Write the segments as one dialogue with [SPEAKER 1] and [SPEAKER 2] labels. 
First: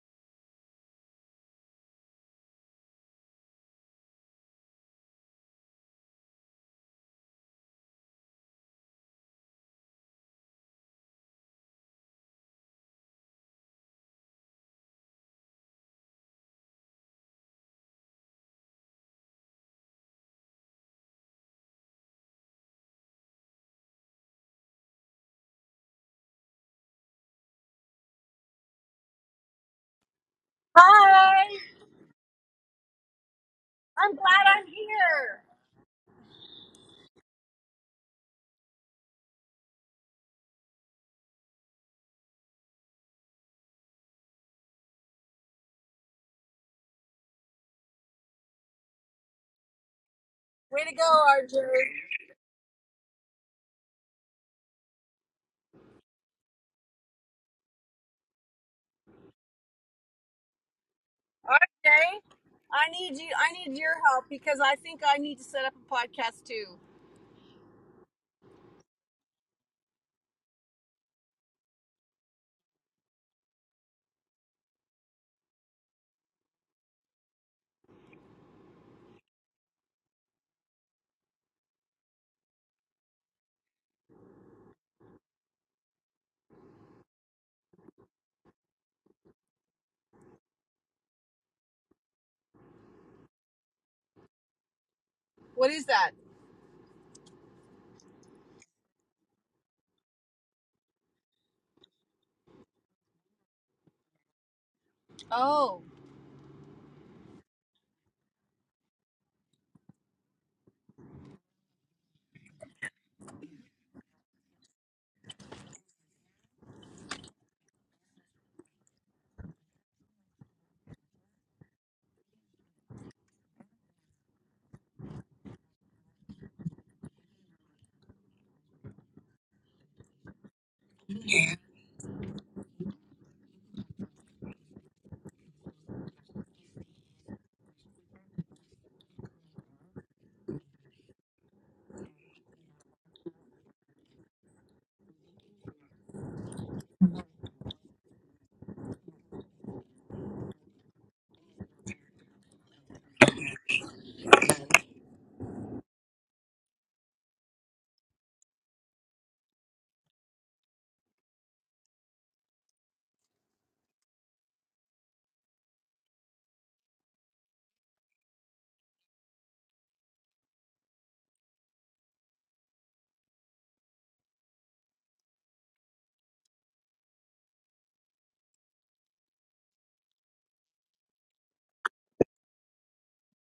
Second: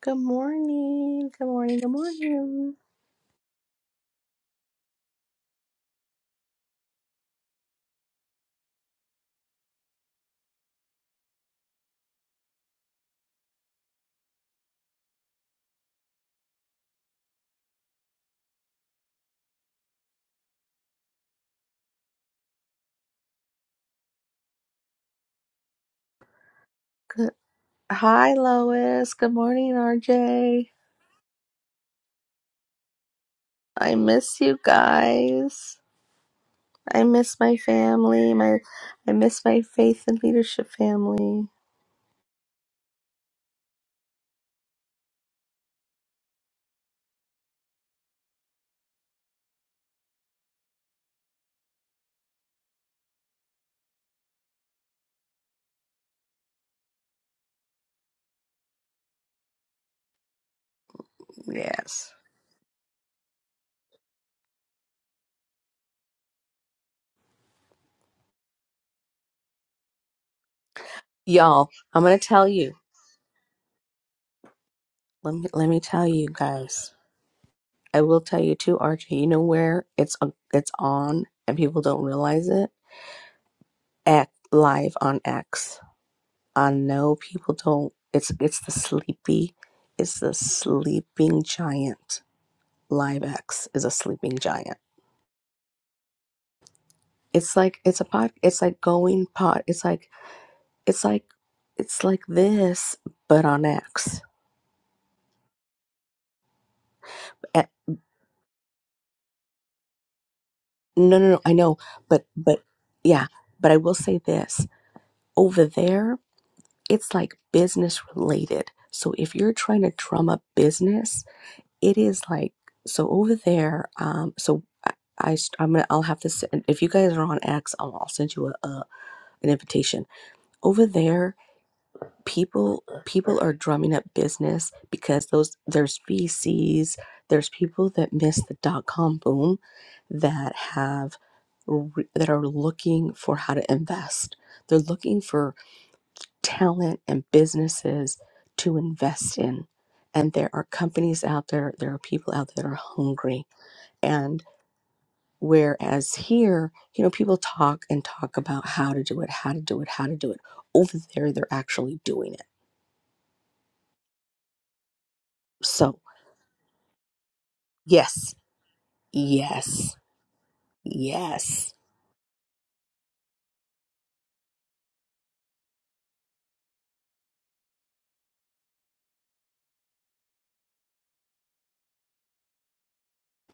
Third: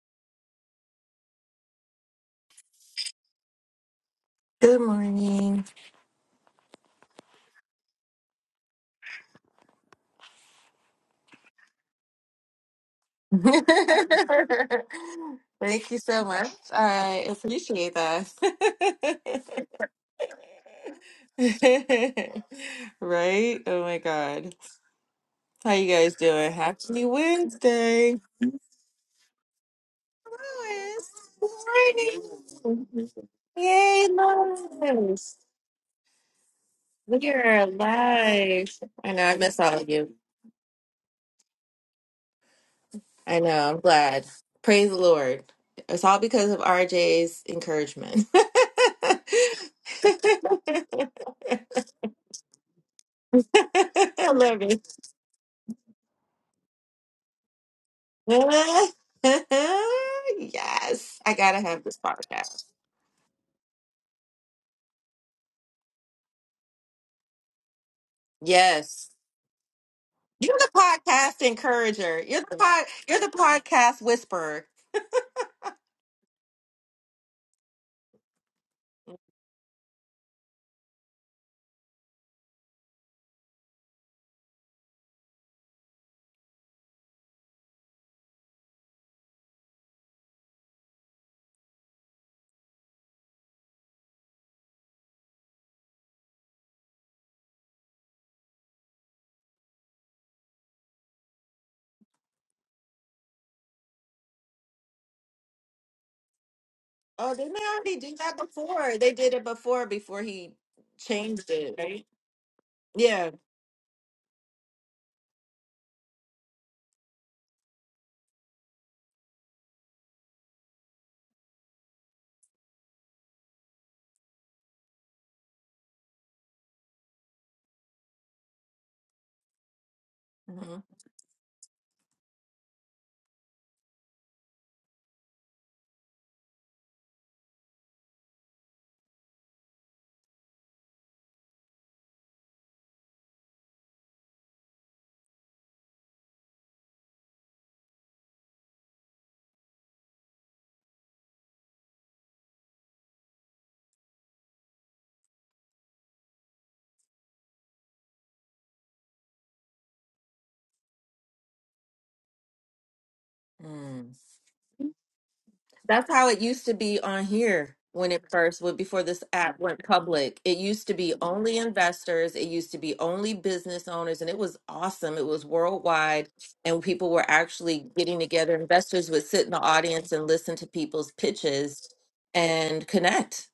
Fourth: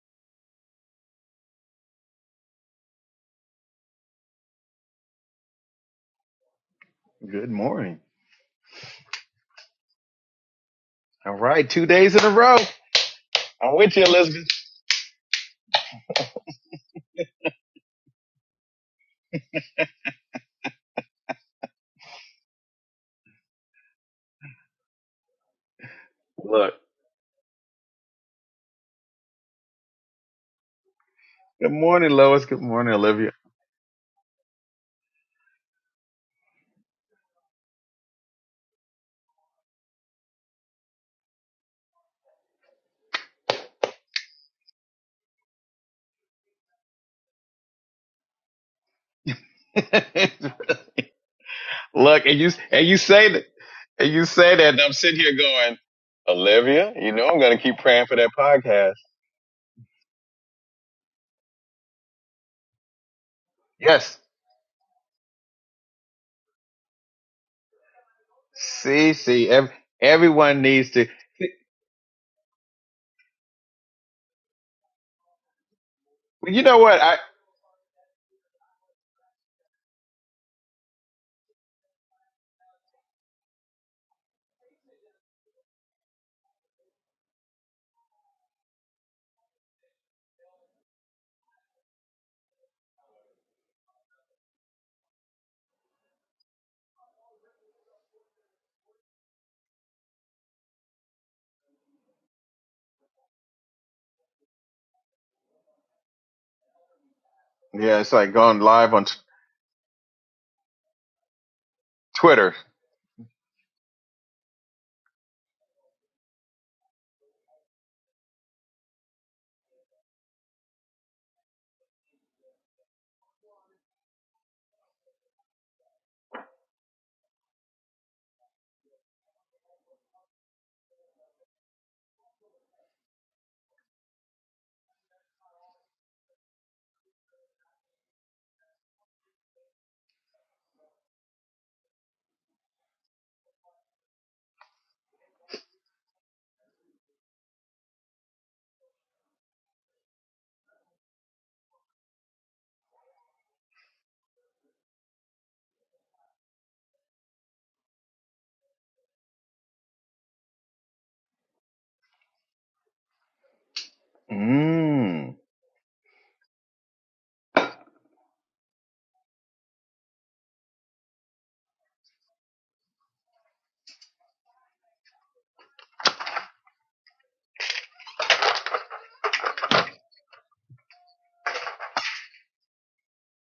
[SPEAKER 1] Good morning. Good morning. Good morning.
[SPEAKER 2] Good morning.
[SPEAKER 3] Good morning. All right, two days in a row.
[SPEAKER 2] Thank
[SPEAKER 3] I'm with you, Elizabeth.
[SPEAKER 2] you so much. I appreciate that. right? Oh my god. How you guys doing?
[SPEAKER 3] Look.
[SPEAKER 2] Happy
[SPEAKER 1] Good.
[SPEAKER 2] Wednesday.
[SPEAKER 1] Hi, Lois. Good morning, RJ.
[SPEAKER 2] Lois.
[SPEAKER 4] Hi!
[SPEAKER 2] Good
[SPEAKER 3] Good morning, Lois. Good morning,
[SPEAKER 2] morning.
[SPEAKER 3] Olivia.
[SPEAKER 1] I
[SPEAKER 2] Yay,
[SPEAKER 4] I'm
[SPEAKER 1] miss
[SPEAKER 4] glad
[SPEAKER 1] you
[SPEAKER 4] I'm
[SPEAKER 2] Lois.
[SPEAKER 4] here.
[SPEAKER 1] guys. I
[SPEAKER 2] We
[SPEAKER 1] miss
[SPEAKER 2] are
[SPEAKER 1] my family. My,
[SPEAKER 2] alive. I
[SPEAKER 1] I
[SPEAKER 2] know I
[SPEAKER 1] miss
[SPEAKER 2] miss
[SPEAKER 1] my
[SPEAKER 2] all of you.
[SPEAKER 1] faith and leadership family.
[SPEAKER 2] I know. I'm glad. Praise the Lord. It's all because of RJ's encouragement. I
[SPEAKER 4] Way to go, RJ.
[SPEAKER 3] Look, and you and you say that and you say
[SPEAKER 2] love
[SPEAKER 3] that, and
[SPEAKER 2] it.
[SPEAKER 3] I'm sitting here going, Olivia, you know I'm gonna keep praying for that podcast.
[SPEAKER 2] yes, I gotta have
[SPEAKER 4] RJ,
[SPEAKER 2] this
[SPEAKER 1] Yes,
[SPEAKER 2] podcast.
[SPEAKER 4] I need you. I need your
[SPEAKER 3] Yes.
[SPEAKER 4] help because I think I need to set up a podcast too.
[SPEAKER 2] Yes,
[SPEAKER 3] See, see, ev-
[SPEAKER 2] you're
[SPEAKER 3] everyone
[SPEAKER 2] the
[SPEAKER 3] needs to
[SPEAKER 2] podcast
[SPEAKER 1] y'all. I'm gonna
[SPEAKER 2] encourager. You're
[SPEAKER 1] tell
[SPEAKER 2] the
[SPEAKER 1] you.
[SPEAKER 2] pod. You're the podcast whisperer.
[SPEAKER 1] Let me let me tell you
[SPEAKER 3] well, you know
[SPEAKER 1] guys.
[SPEAKER 3] what? I
[SPEAKER 1] I will tell you too, RJ. You know where it's it's on, and people don't realize it. Act live on X. I know people don't it's it's the sleepy it's the sleeping giant. Live X is a sleeping giant.
[SPEAKER 4] What is that?
[SPEAKER 1] It's like it's a pod it's like going pod it's like it's like it's like this but on X.
[SPEAKER 4] Oh,
[SPEAKER 2] Oh, didn't they
[SPEAKER 1] Eh,
[SPEAKER 2] already
[SPEAKER 3] yeah, it's
[SPEAKER 2] do
[SPEAKER 3] like
[SPEAKER 2] that
[SPEAKER 3] going live
[SPEAKER 2] before?
[SPEAKER 3] on t-
[SPEAKER 2] They did it before. Before he
[SPEAKER 1] no no no
[SPEAKER 2] changed
[SPEAKER 1] I
[SPEAKER 2] it,
[SPEAKER 1] know
[SPEAKER 2] right?
[SPEAKER 1] but
[SPEAKER 3] Twitter.
[SPEAKER 1] but yeah
[SPEAKER 2] Yeah.
[SPEAKER 1] but I will say this over there it's like business related. So if you're trying to drum up business it is like so over there um so i, I am gonna i'll have to send if you guys are on x i'll, I'll send you a, a an invitation over there people people are drumming up business because those there's vcs there's people that missed the dot-com boom that have re- that are looking for how to invest they're looking for talent and businesses to invest in and there are companies out there there are people out there that are hungry and whereas here, you know, people talk and talk about how to do it, how to do it, how to do it. Over there, they're actually doing it.
[SPEAKER 2] hmm
[SPEAKER 3] Mm.
[SPEAKER 1] So,
[SPEAKER 2] That's how it used to be on here when it
[SPEAKER 1] yes,
[SPEAKER 2] first went before this app went
[SPEAKER 1] yes,
[SPEAKER 2] public. It used to be only
[SPEAKER 1] yes.
[SPEAKER 2] investors, it used to be only business owners, and it was awesome. It was worldwide, and people were actually getting together. Investors would sit in the audience and listen to people's pitches and connect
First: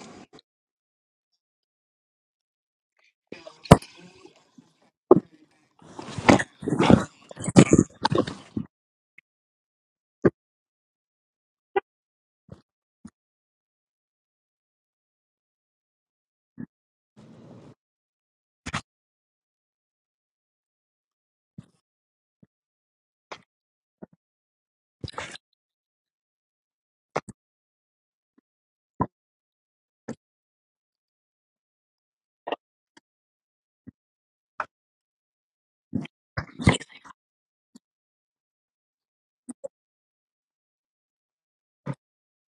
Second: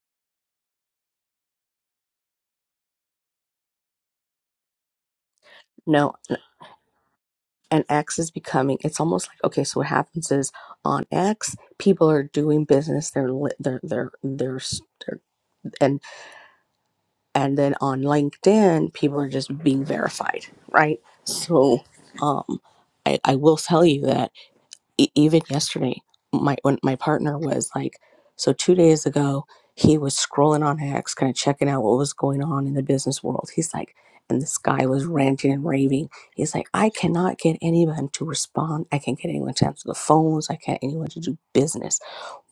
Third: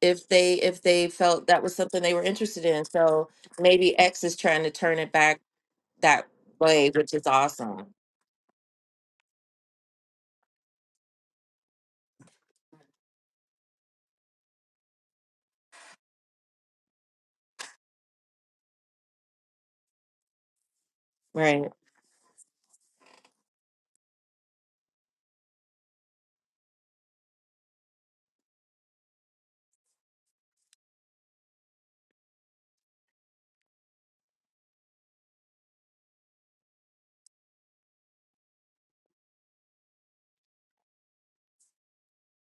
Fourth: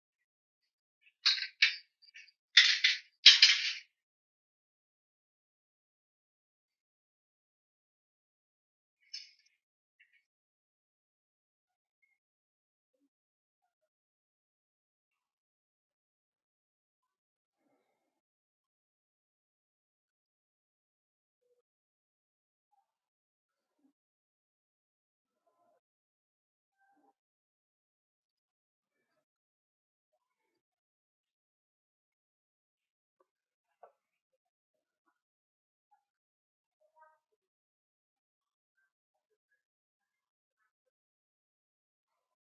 [SPEAKER 2] if they if they felt that was something they were interested in. So maybe X is trying to turn it back
[SPEAKER 1] No,
[SPEAKER 2] that way, which is
[SPEAKER 1] and
[SPEAKER 2] awesome.
[SPEAKER 1] X is becoming, it's almost like, okay, so what happens is on X, people are doing business. They're, li- they're, they're, they're, s- they're, and, and then on LinkedIn, people are just being verified, right?
[SPEAKER 2] Right.
[SPEAKER 1] So, um, I, I will tell you that e- even yesterday, my when my partner was like, so two days ago, he was scrolling on X, kind of checking out what was going on in the business world. He's like, and this guy was ranting and raving. He's like, I cannot get anyone to respond. I can't get anyone to answer the phones. I can't anyone to do business.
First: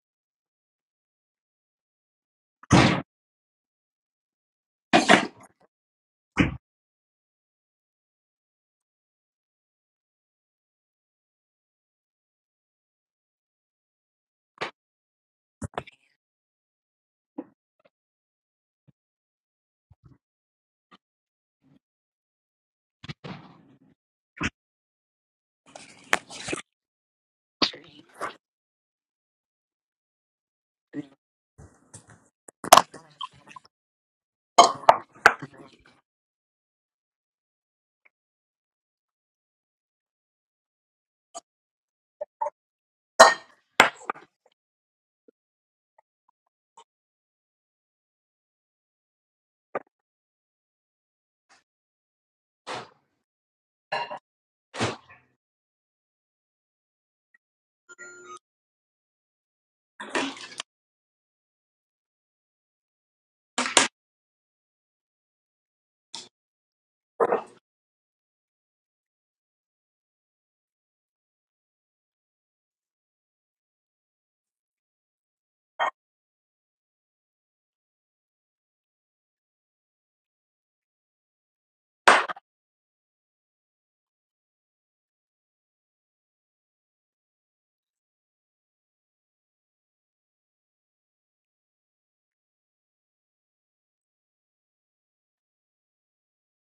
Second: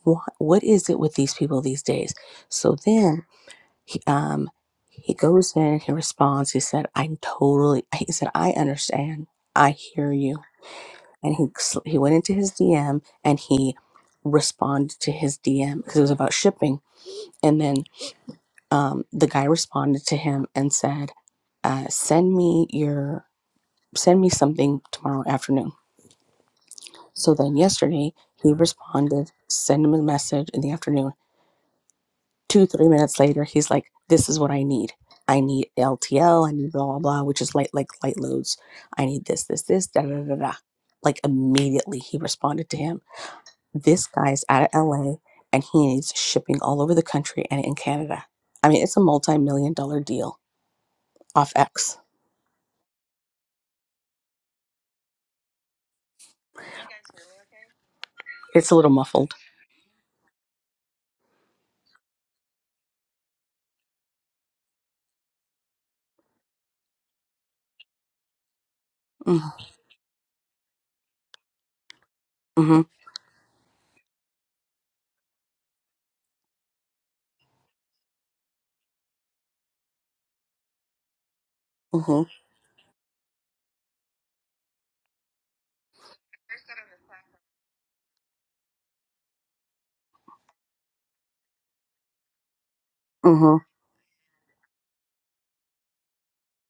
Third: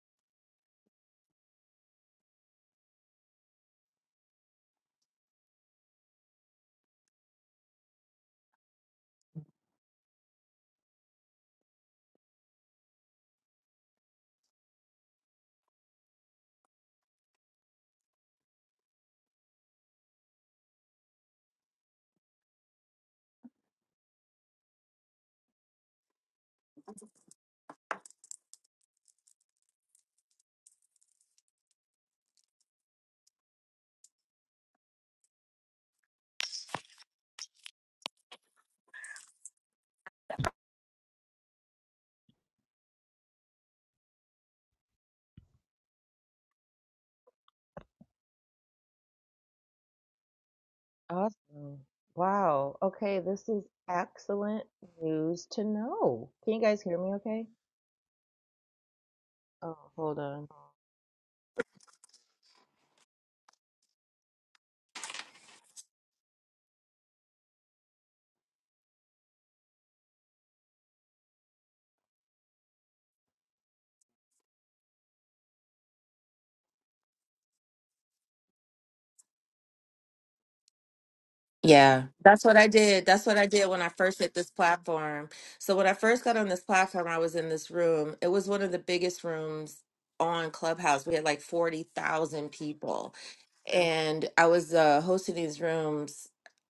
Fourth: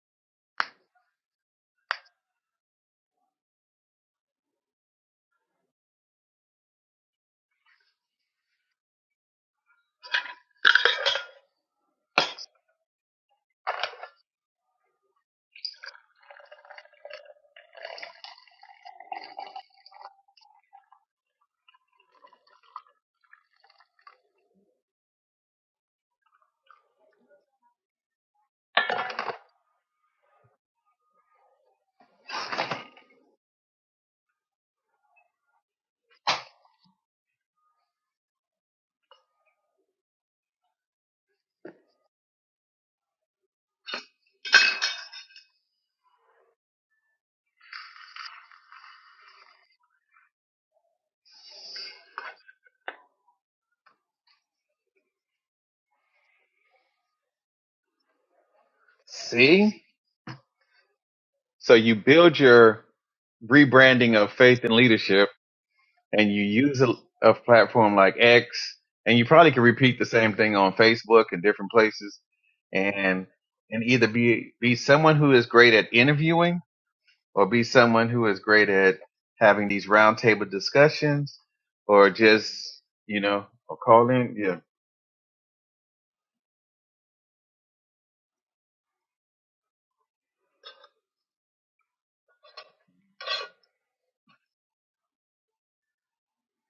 [SPEAKER 1] What what is it with these people these days? So then, he, um, he goes in and he responds. He said, I'm totally. He said, I understand. I hear you and he sl- he went into his DM and he responded to his DM because it was about shipping. And then um, the guy responded to him and said, uh, "Send me your send me something tomorrow afternoon." So then yesterday he responded, send him a message in the afternoon. Two three minutes later, he's like, "This is what I need." I need LTL, I need blah blah blah, which is light like light loads. I need this, this, this, da da da. da." Like immediately he responded to him This guy is out of LA and he needs shipping all over the country and in Canada. I mean, it's a multi million dollar deal off
[SPEAKER 2] Awesome.
[SPEAKER 1] X.
[SPEAKER 2] Wow. Okay, this is excellent news to know. Can you guys hear me okay?
[SPEAKER 1] It's a little muffled.
[SPEAKER 2] Oh,
[SPEAKER 3] See?
[SPEAKER 2] hold on.
[SPEAKER 3] So you build your rebranding of faith and leadership and you use a, a platform like X, and you
[SPEAKER 1] Mm-hmm.
[SPEAKER 3] probably could repeat the same thing on Facebook and different places,
[SPEAKER 1] Mm-hmm.
[SPEAKER 3] and and either be be someone who is great at interviewing, or be someone who is great at having these roundtable discussions,
[SPEAKER 2] Yeah,
[SPEAKER 3] or
[SPEAKER 1] Mm-hmm.
[SPEAKER 2] that's what I
[SPEAKER 3] just
[SPEAKER 2] did.
[SPEAKER 3] you
[SPEAKER 2] That's what
[SPEAKER 3] know,
[SPEAKER 2] I did
[SPEAKER 3] or
[SPEAKER 2] when I
[SPEAKER 3] call
[SPEAKER 2] first hit
[SPEAKER 3] in.
[SPEAKER 2] this
[SPEAKER 3] Yeah,
[SPEAKER 2] platform. So when I first got on this platform, I was in this room. It was one of the biggest rooms on Clubhouse. We had like 40,000 people.
[SPEAKER 1] Mm-hmm.
[SPEAKER 2] And I was uh, hosting these rooms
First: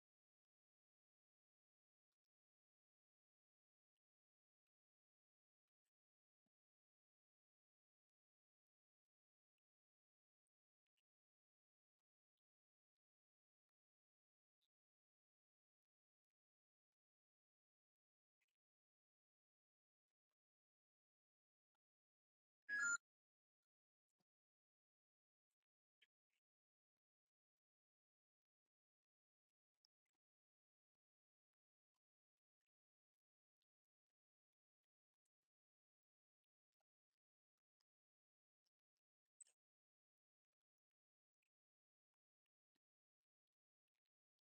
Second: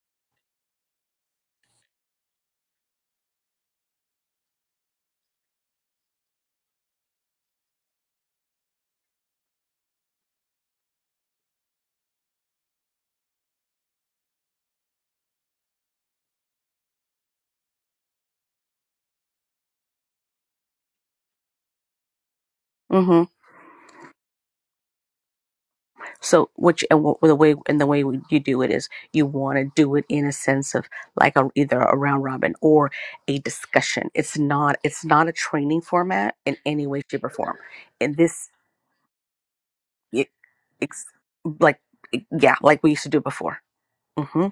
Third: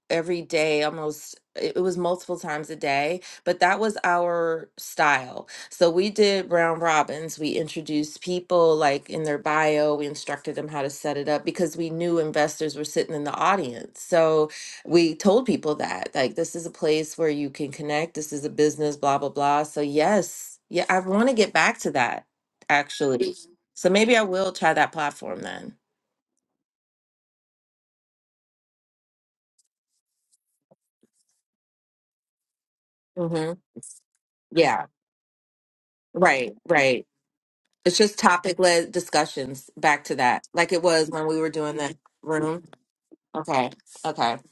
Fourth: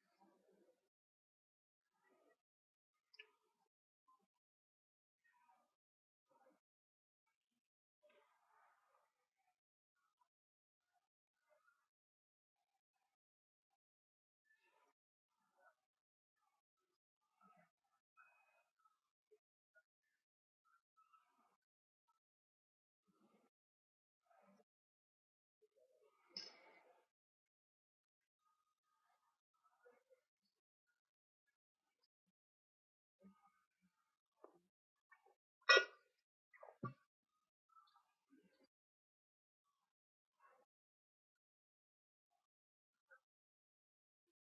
[SPEAKER 2] every day almost it it was multiple times a day but that was our style so we did round robins we introduced people like in their bio we instructed them how to set it up because we knew investors were sitting in the audience so we told people that like this is a place where you can connect this is a business blah blah blah so yes yeah i want to get back to that actually
[SPEAKER 1] Mm-hmm.
[SPEAKER 2] Mhm. so maybe i will try that platform then
[SPEAKER 1] So, which and what, the way and the way you do it is you want to do it in a sense of like a, either a round robin or a
[SPEAKER 2] hmm
[SPEAKER 1] discussion. It's not
[SPEAKER 2] yeah
[SPEAKER 1] it's not a training format
[SPEAKER 2] right
[SPEAKER 1] in any
[SPEAKER 2] right
[SPEAKER 1] way, shape, or form.
[SPEAKER 2] It's
[SPEAKER 1] And
[SPEAKER 2] just
[SPEAKER 1] this,
[SPEAKER 2] topic led discussions back to
[SPEAKER 1] it,
[SPEAKER 2] that, like it
[SPEAKER 1] it's
[SPEAKER 2] was when we were doing
[SPEAKER 1] like
[SPEAKER 2] the
[SPEAKER 1] yeah,
[SPEAKER 2] room.
[SPEAKER 1] like we used to do before.
[SPEAKER 2] Okay. Okay.
[SPEAKER 1] Mm-hmm.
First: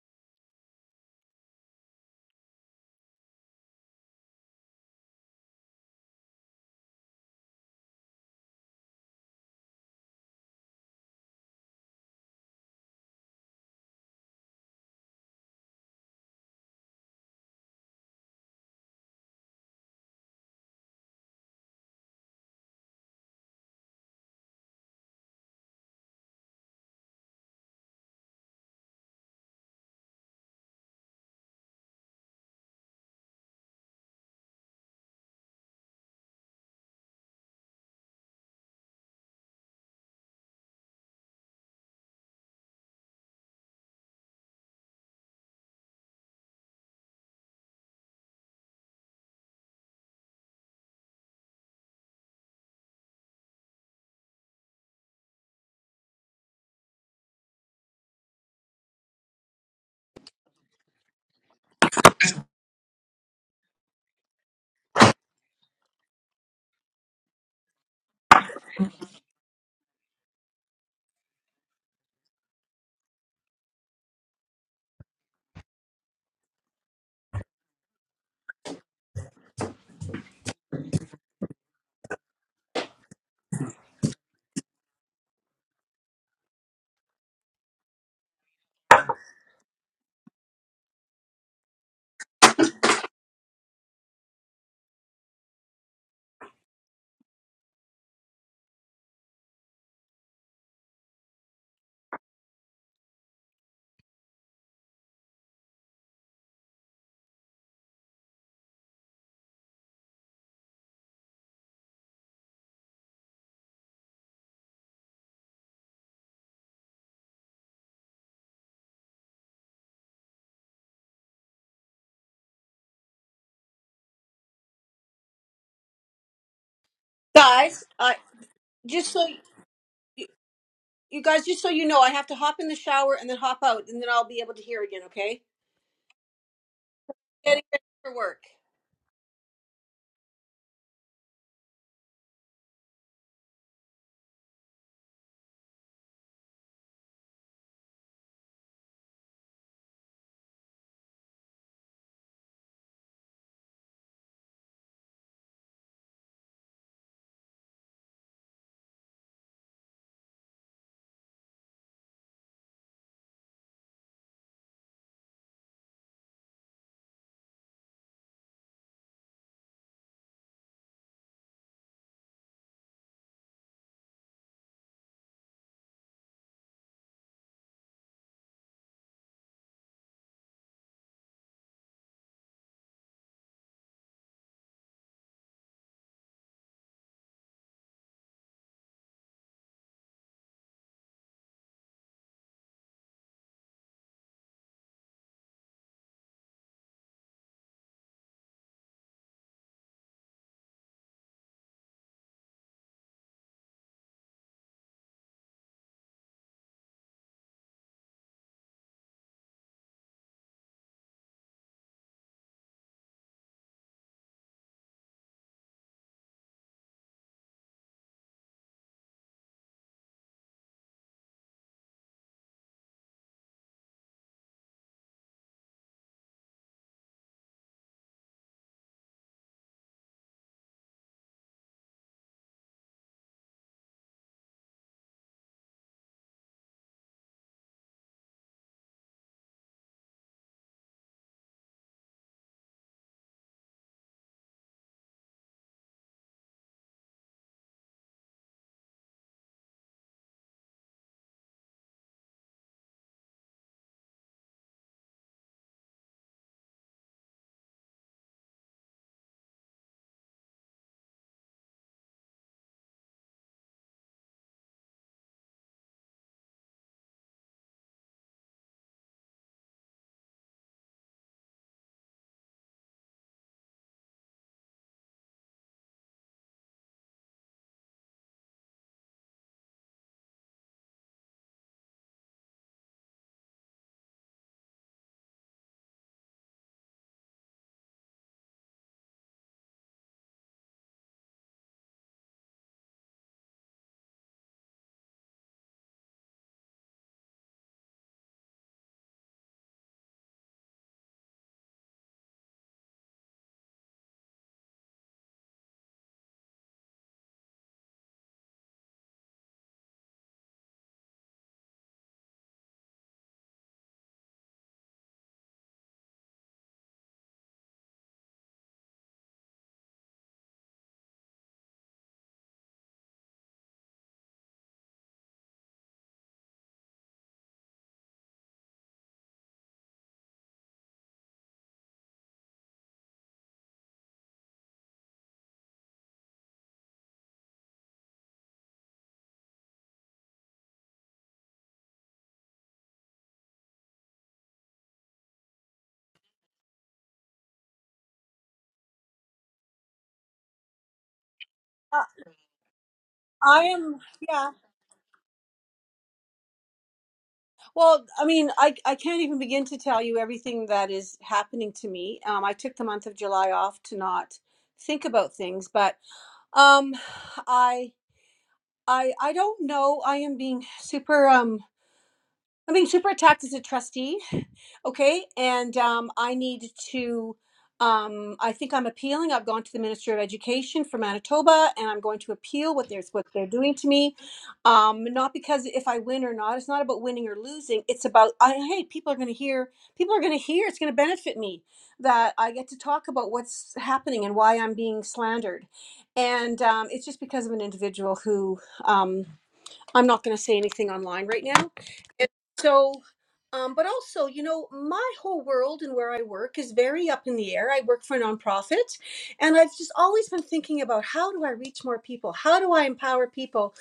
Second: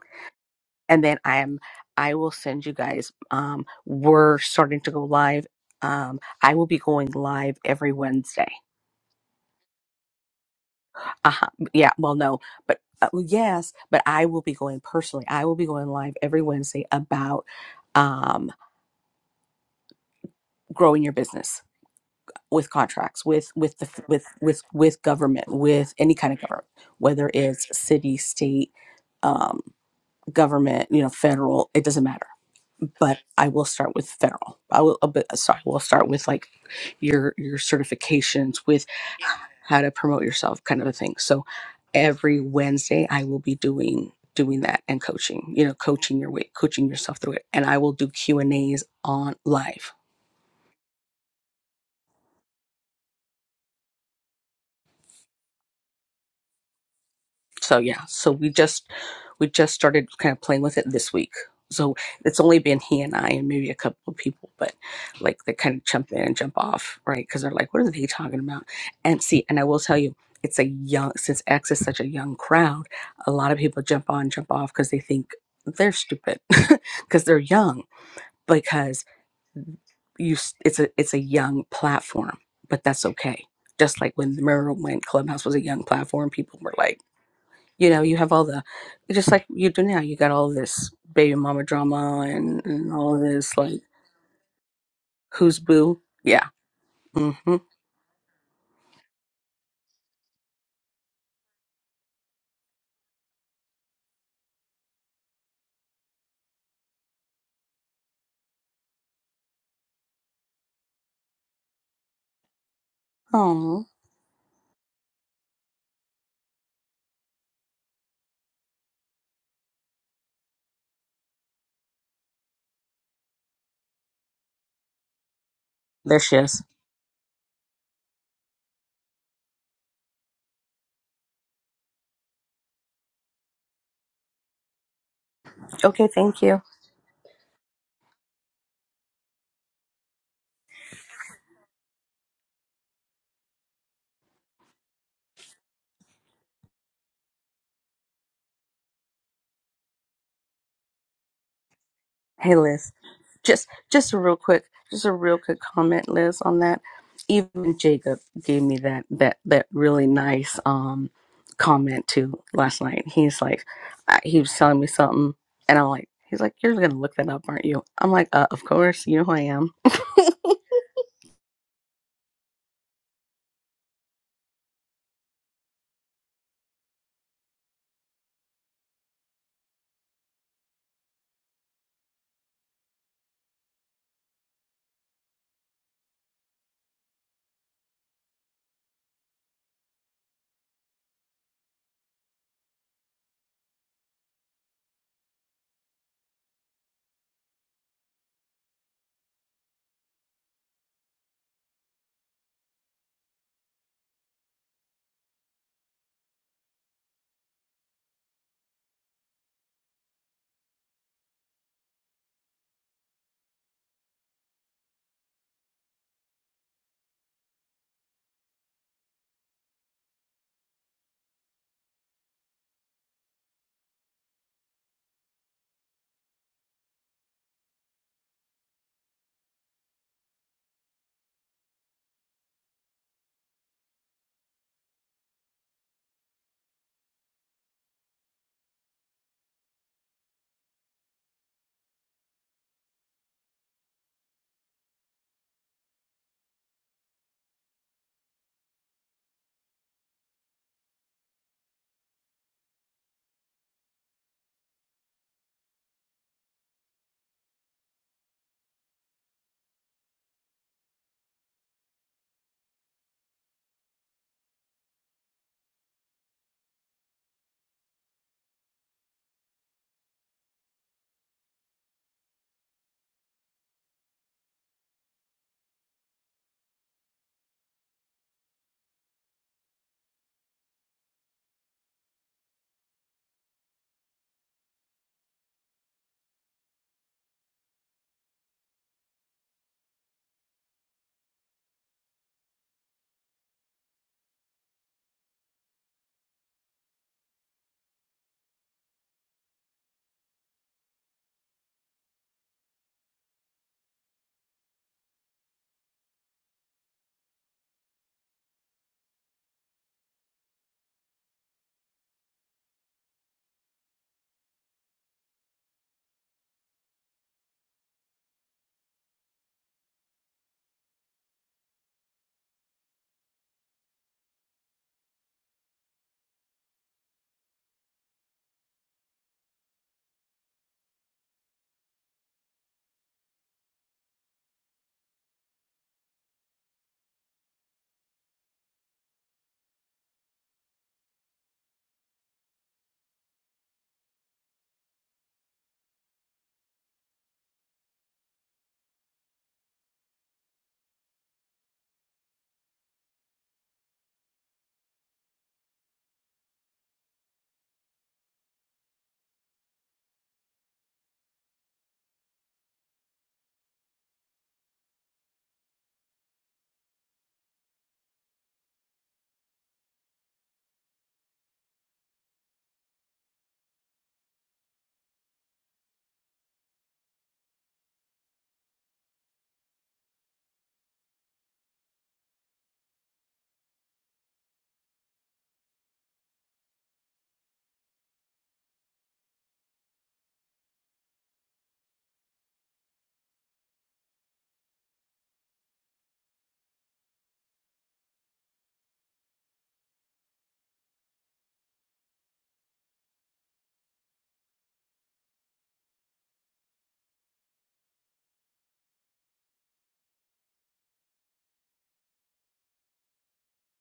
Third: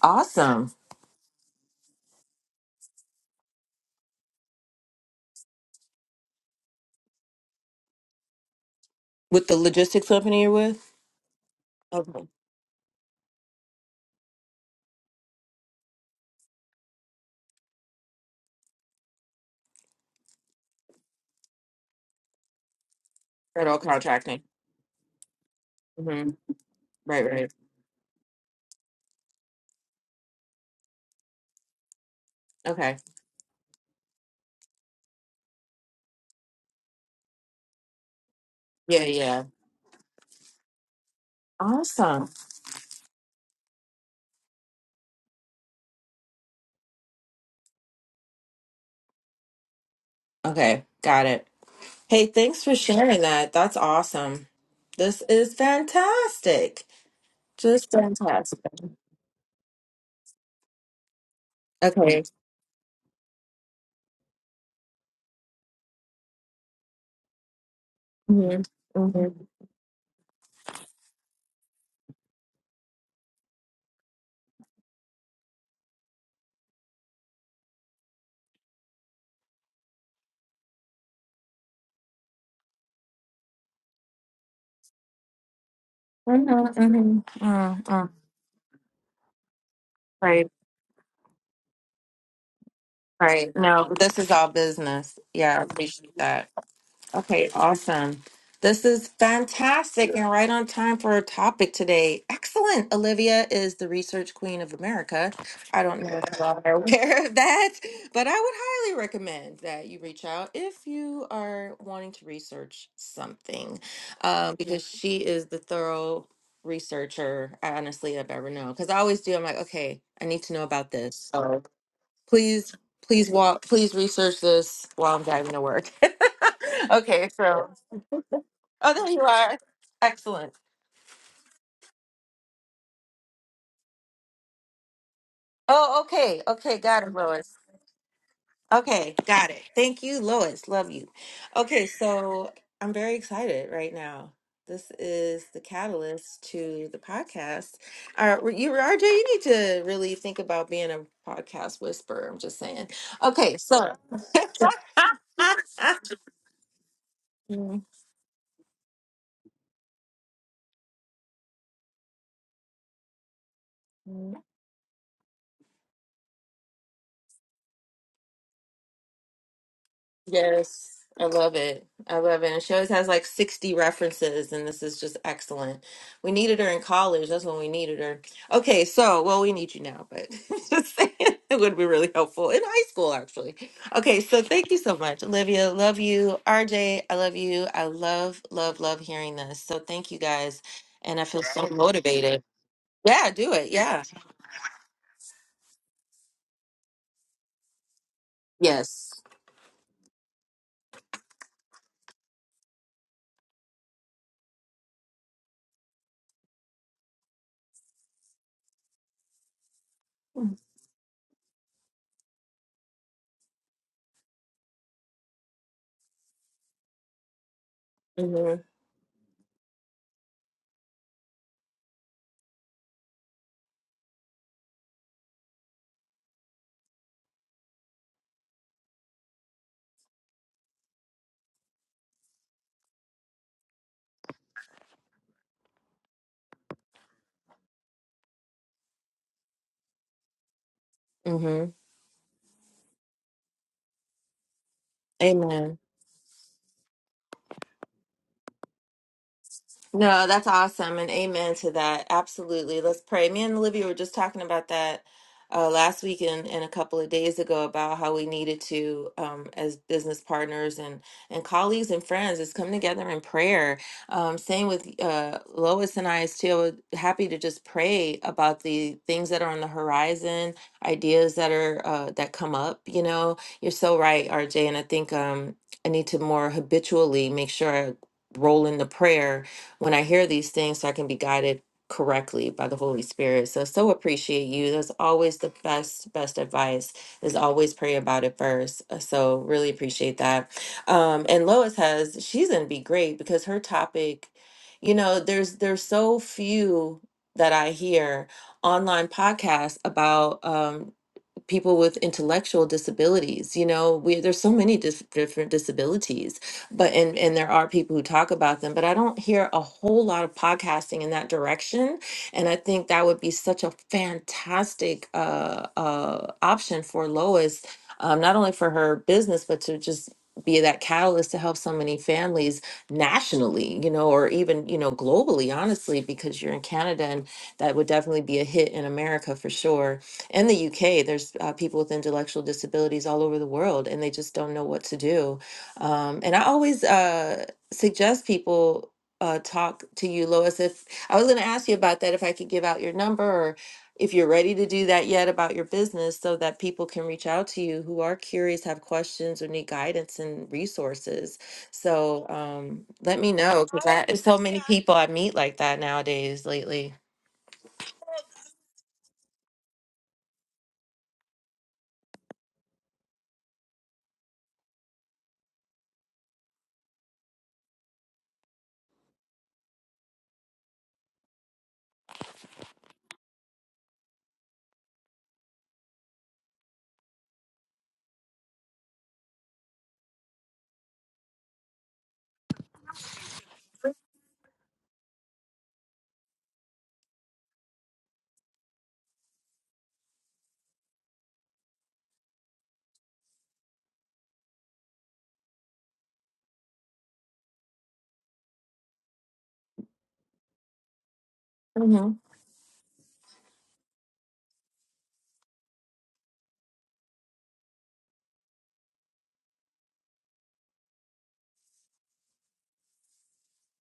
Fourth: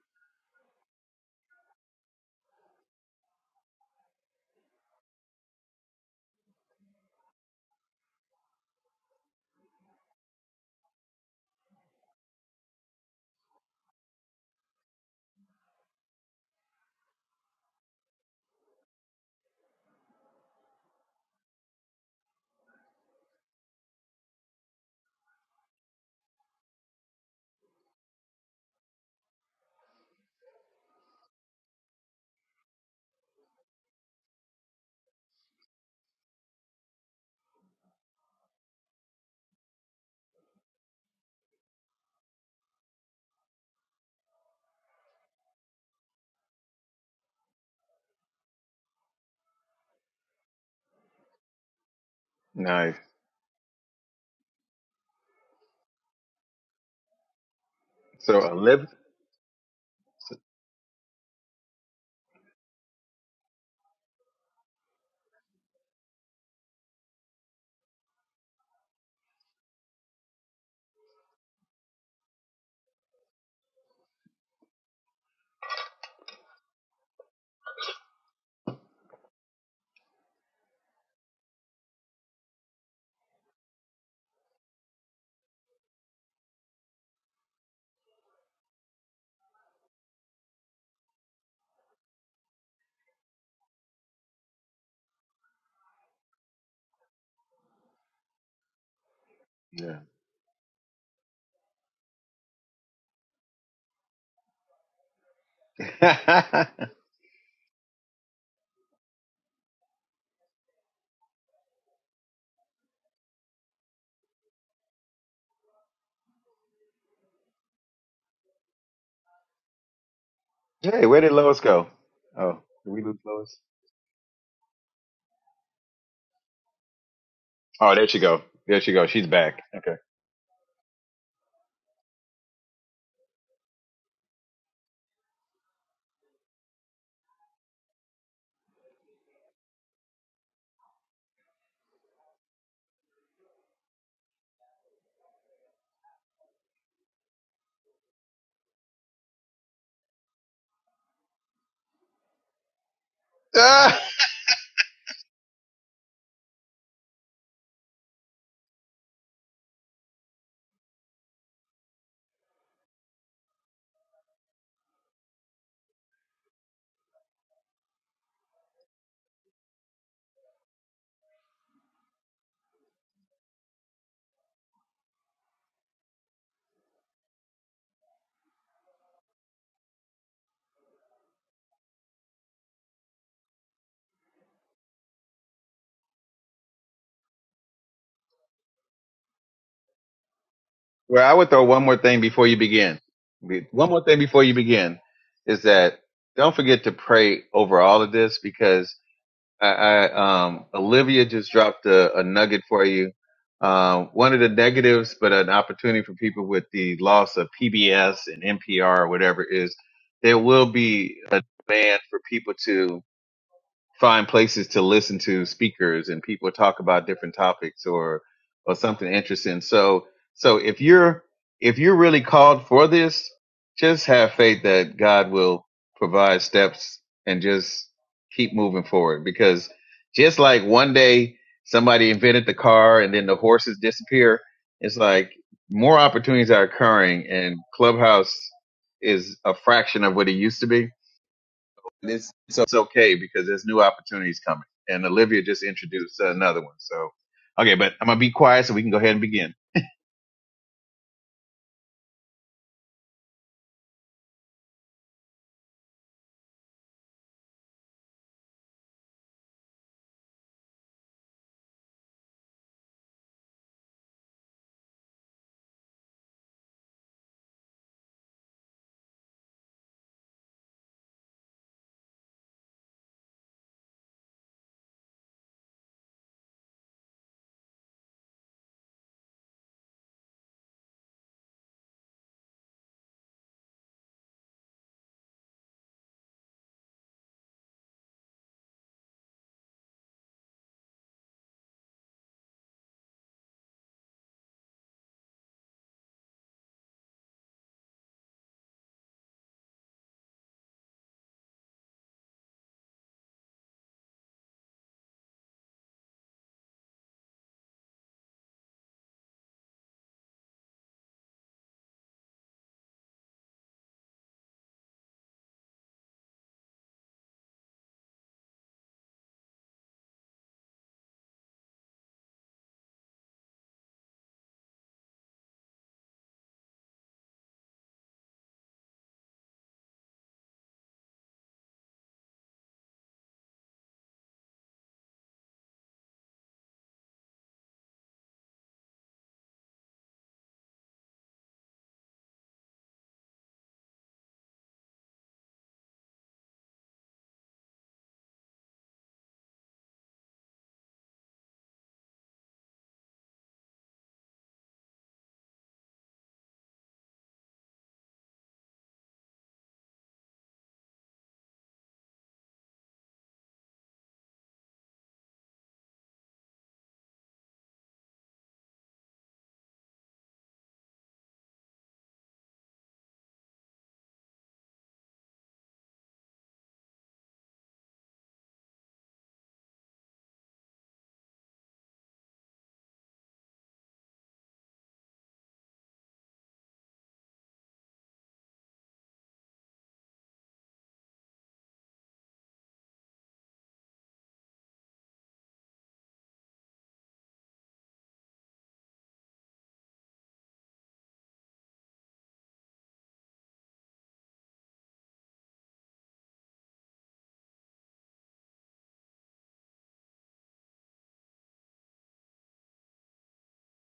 [SPEAKER 2] Awesome.
[SPEAKER 1] and then I am I will send you guys. Um, we're starting to go live. Um, I will be going live every Wednesday.
[SPEAKER 2] With the logistics company you're with?
[SPEAKER 1] Uh huh. Yeah. Well,
[SPEAKER 2] Okay.
[SPEAKER 1] no, but uh, well, yes, but I will be going personally. I will be going live every Wednesday about um, growing your business with contracts, with
[SPEAKER 2] Federal
[SPEAKER 1] with the with
[SPEAKER 2] contracting.
[SPEAKER 1] with with government, with any
[SPEAKER 2] hmm
[SPEAKER 1] kind of government,
[SPEAKER 2] Right,
[SPEAKER 1] whether
[SPEAKER 2] right.
[SPEAKER 1] it's city, state, um, government, you know, federal. It doesn't matter
[SPEAKER 2] Okay.
[SPEAKER 1] but I will start with federal. I will, uh, but, sorry, we'll start with like your your certifications with
[SPEAKER 2] Yeah, yeah.
[SPEAKER 1] how to promote yourself kind of a thing so
[SPEAKER 2] Awesome.
[SPEAKER 1] every wednesday i will be doing doing that and coaching you know coaching your way coaching yourself through it and i will do q and a's on live
[SPEAKER 2] Okay. Got it. Hey, thanks for
[SPEAKER 3] nice.
[SPEAKER 2] sharing that. That's awesome. This is fantastic.
[SPEAKER 1] So
[SPEAKER 2] Just
[SPEAKER 1] yeah, so
[SPEAKER 3] So
[SPEAKER 1] we
[SPEAKER 3] a
[SPEAKER 2] fantastic.
[SPEAKER 3] Olivia,
[SPEAKER 1] just we just started kind of playing with it this week. So
[SPEAKER 2] Okay.
[SPEAKER 1] it's only been he and I and maybe a couple of people, but like they kind of jump in and jump off, right? Because they're like, "What are they talking
[SPEAKER 2] Mm-hmm.
[SPEAKER 1] about?"
[SPEAKER 2] Mm-hmm.
[SPEAKER 1] And
[SPEAKER 2] Mm-hmm.
[SPEAKER 1] see, and I will tell you, it's a young since X is such a young crowd. A lot of people jump on, jump off because they think they're stupid because they're young. Because you, s- it's a it's a young platform, but that's okay. Just like when the Mirror went, Clubhouse was a young platform. People were
[SPEAKER 2] Mm-hmm.
[SPEAKER 1] like
[SPEAKER 2] Mm-hmm.
[SPEAKER 1] you know
[SPEAKER 2] Mm-hmm.
[SPEAKER 1] you have all the just like you do now you got
[SPEAKER 2] Right.
[SPEAKER 1] all this baby mama drama and, and all
[SPEAKER 2] Right.
[SPEAKER 1] this like
[SPEAKER 2] No, this is all business. Yeah,
[SPEAKER 1] who's
[SPEAKER 2] I
[SPEAKER 1] boo
[SPEAKER 2] appreciate
[SPEAKER 1] yeah
[SPEAKER 2] that. Okay,
[SPEAKER 1] mm-hmm
[SPEAKER 2] awesome. This is
[SPEAKER 3] yeah.
[SPEAKER 2] fantastic and right on time for our topic today. Excellent. Olivia is the research queen of America. I don't know if you all are aware of that, but I would highly recommend that you reach out if you are wanting to research something
[SPEAKER 1] oh
[SPEAKER 2] um, because she is the thorough researcher, I honestly, I've ever known. Because I always do, I'm like, okay, I need to know about
[SPEAKER 3] hey, where
[SPEAKER 2] this.
[SPEAKER 3] did Lois go? Oh,
[SPEAKER 2] Please,
[SPEAKER 3] did we lose
[SPEAKER 2] please
[SPEAKER 3] Lois?
[SPEAKER 2] walk. Please research this while I'm driving to work.
[SPEAKER 1] there she is
[SPEAKER 2] okay, so
[SPEAKER 4] guys,
[SPEAKER 3] Oh, there
[SPEAKER 4] uh,
[SPEAKER 3] she go. There she
[SPEAKER 2] oh,
[SPEAKER 3] go.
[SPEAKER 2] there
[SPEAKER 4] just
[SPEAKER 2] you
[SPEAKER 3] She's
[SPEAKER 4] so
[SPEAKER 2] are.
[SPEAKER 3] back.
[SPEAKER 4] you,
[SPEAKER 2] Excellent.
[SPEAKER 4] you guys, just so you know, I have to hop in the shower and then hop out, and then I'll be able to hear again. Okay?
[SPEAKER 2] Oh,
[SPEAKER 1] okay
[SPEAKER 2] okay,
[SPEAKER 1] thank you
[SPEAKER 2] okay, got it, Lois.
[SPEAKER 4] Getting ready for work.
[SPEAKER 2] Okay, got it. Thank you, Lois. Love you. Okay, so I'm very excited right now. This is the catalyst to the podcast. Uh, you, RJ, you need to really think about being a podcast whisperer. I'm
[SPEAKER 1] hey
[SPEAKER 2] just saying.
[SPEAKER 1] liz
[SPEAKER 2] Okay,
[SPEAKER 1] just
[SPEAKER 3] Okay.
[SPEAKER 2] so.
[SPEAKER 1] just a real quick just a real quick comment liz on that even jacob gave me that that that really nice um comment too last night he's like I- he was telling me something And I'm like, he's like, you're gonna look that up, aren't you? I'm like, uh, of course, you know who I am.
[SPEAKER 2] Yes, I love it. I love it. And she always has like 60 references, and this is just excellent. We needed her in college. That's when we needed her. Okay, so, well, we need you now, but just saying it would be really helpful in high school, actually. Okay, so thank you so much, Olivia. Love you. RJ, I love you. I love, love, love hearing this. So thank you guys. And I
[SPEAKER 3] Well, I
[SPEAKER 2] feel
[SPEAKER 3] would throw
[SPEAKER 2] so
[SPEAKER 3] one more thing
[SPEAKER 2] motivated.
[SPEAKER 3] before you begin.
[SPEAKER 2] Yeah, do
[SPEAKER 3] Be-
[SPEAKER 2] it.
[SPEAKER 3] One more
[SPEAKER 2] Yeah.
[SPEAKER 3] thing before you begin is that don't forget to pray over all of this because
[SPEAKER 2] Yes.
[SPEAKER 3] I, I um, Olivia just dropped a, a nugget for you. Um, one of the negatives, but an opportunity for people with the loss of PBS and NPR or whatever is there
[SPEAKER 2] Mm-hmm.
[SPEAKER 3] will be a demand for people to find places to listen to speakers and people talk about different topics or or something interesting. So so if you're if you're really called for this, just have faith that God will provide steps and just keep moving forward because just like one day somebody invented the car and then the horses disappear, it's like more opportunities are occurring and Clubhouse is a fraction of what it used to be
[SPEAKER 2] Mm-hmm.
[SPEAKER 3] it's, it's it's okay because there's new opportunities coming. And Olivia just
[SPEAKER 2] Amen.
[SPEAKER 3] introduced another one. So, okay, but I'm gonna be quiet so we can go ahead and begin.
[SPEAKER 2] No, that's awesome and amen to that. Absolutely. Let's pray. Me and Olivia were just talking about that uh, last week and, and a couple of days ago about how we needed to, um, as business partners and, and colleagues and friends, is come together in prayer. Um, same with uh, Lois and I, is too. Happy to just pray about the things that are on the horizon, ideas that are uh, that come up. You know, you're so right, RJ. And I think um, I need to more habitually make sure I roll in the prayer when I hear these things, so I can be guided correctly by the Holy Spirit. So, so appreciate you. That's always the best, best advice is always pray about it first. Uh, So, really appreciate that. Um, and Lois has, she's going to be great because her topic, you know, there's, there's so few that I hear online podcasts about, um, people with intellectual disabilities you know we there's so many dis- different disabilities but and and there are people who talk about them but i don't hear a whole lot of podcasting in that direction and i think that would be such a fantastic uh uh option for lois um, not only for her business but to just be that catalyst to help so many families nationally you know or even you know globally honestly because you're in canada and that would definitely be a hit in america for sure in the UK, there's uh, people with intellectual disabilities all over the world, and they just don't know what to do. Um, and I always uh, suggest people uh, talk to you, Lois. If I was going to ask you about that, if I could give out your number, or if you're ready to do that yet about your business, so that people can reach out to you who are curious, have questions, or need guidance and resources.
[SPEAKER 4] Uh,
[SPEAKER 2] So um, let me
[SPEAKER 4] I
[SPEAKER 2] know because
[SPEAKER 4] am.
[SPEAKER 2] I so
[SPEAKER 4] Yeah.
[SPEAKER 2] many people I meet like that nowadays lately.
[SPEAKER 4] Well, I mean, I, I can't even begin to tell you everything that is happening to me. Um, I took the month of July off to not think about things, but um, I I I don't know. I am being super. um. I'm being super attacked as a trustee, okay? And um, I need to, um, I think I'm appealing. I've gone to the Ministry of Education for Manitoba, and I'm going to appeal what they're what they're doing to me. Um, not because if I win or not, it's not about winning or losing. It's about I, hey, people are going to hear. People are going to hear. It's going to benefit me that I get to talk about what's happening and why I'm being slandered. And um, it's just because of an individual who. um, I'm not going to say anything online right now. And so, um, but also, you know, my whole world and where I work is very up in the air. I work for a nonprofit, and I've just always been thinking about how do I reach more people? How do I empower people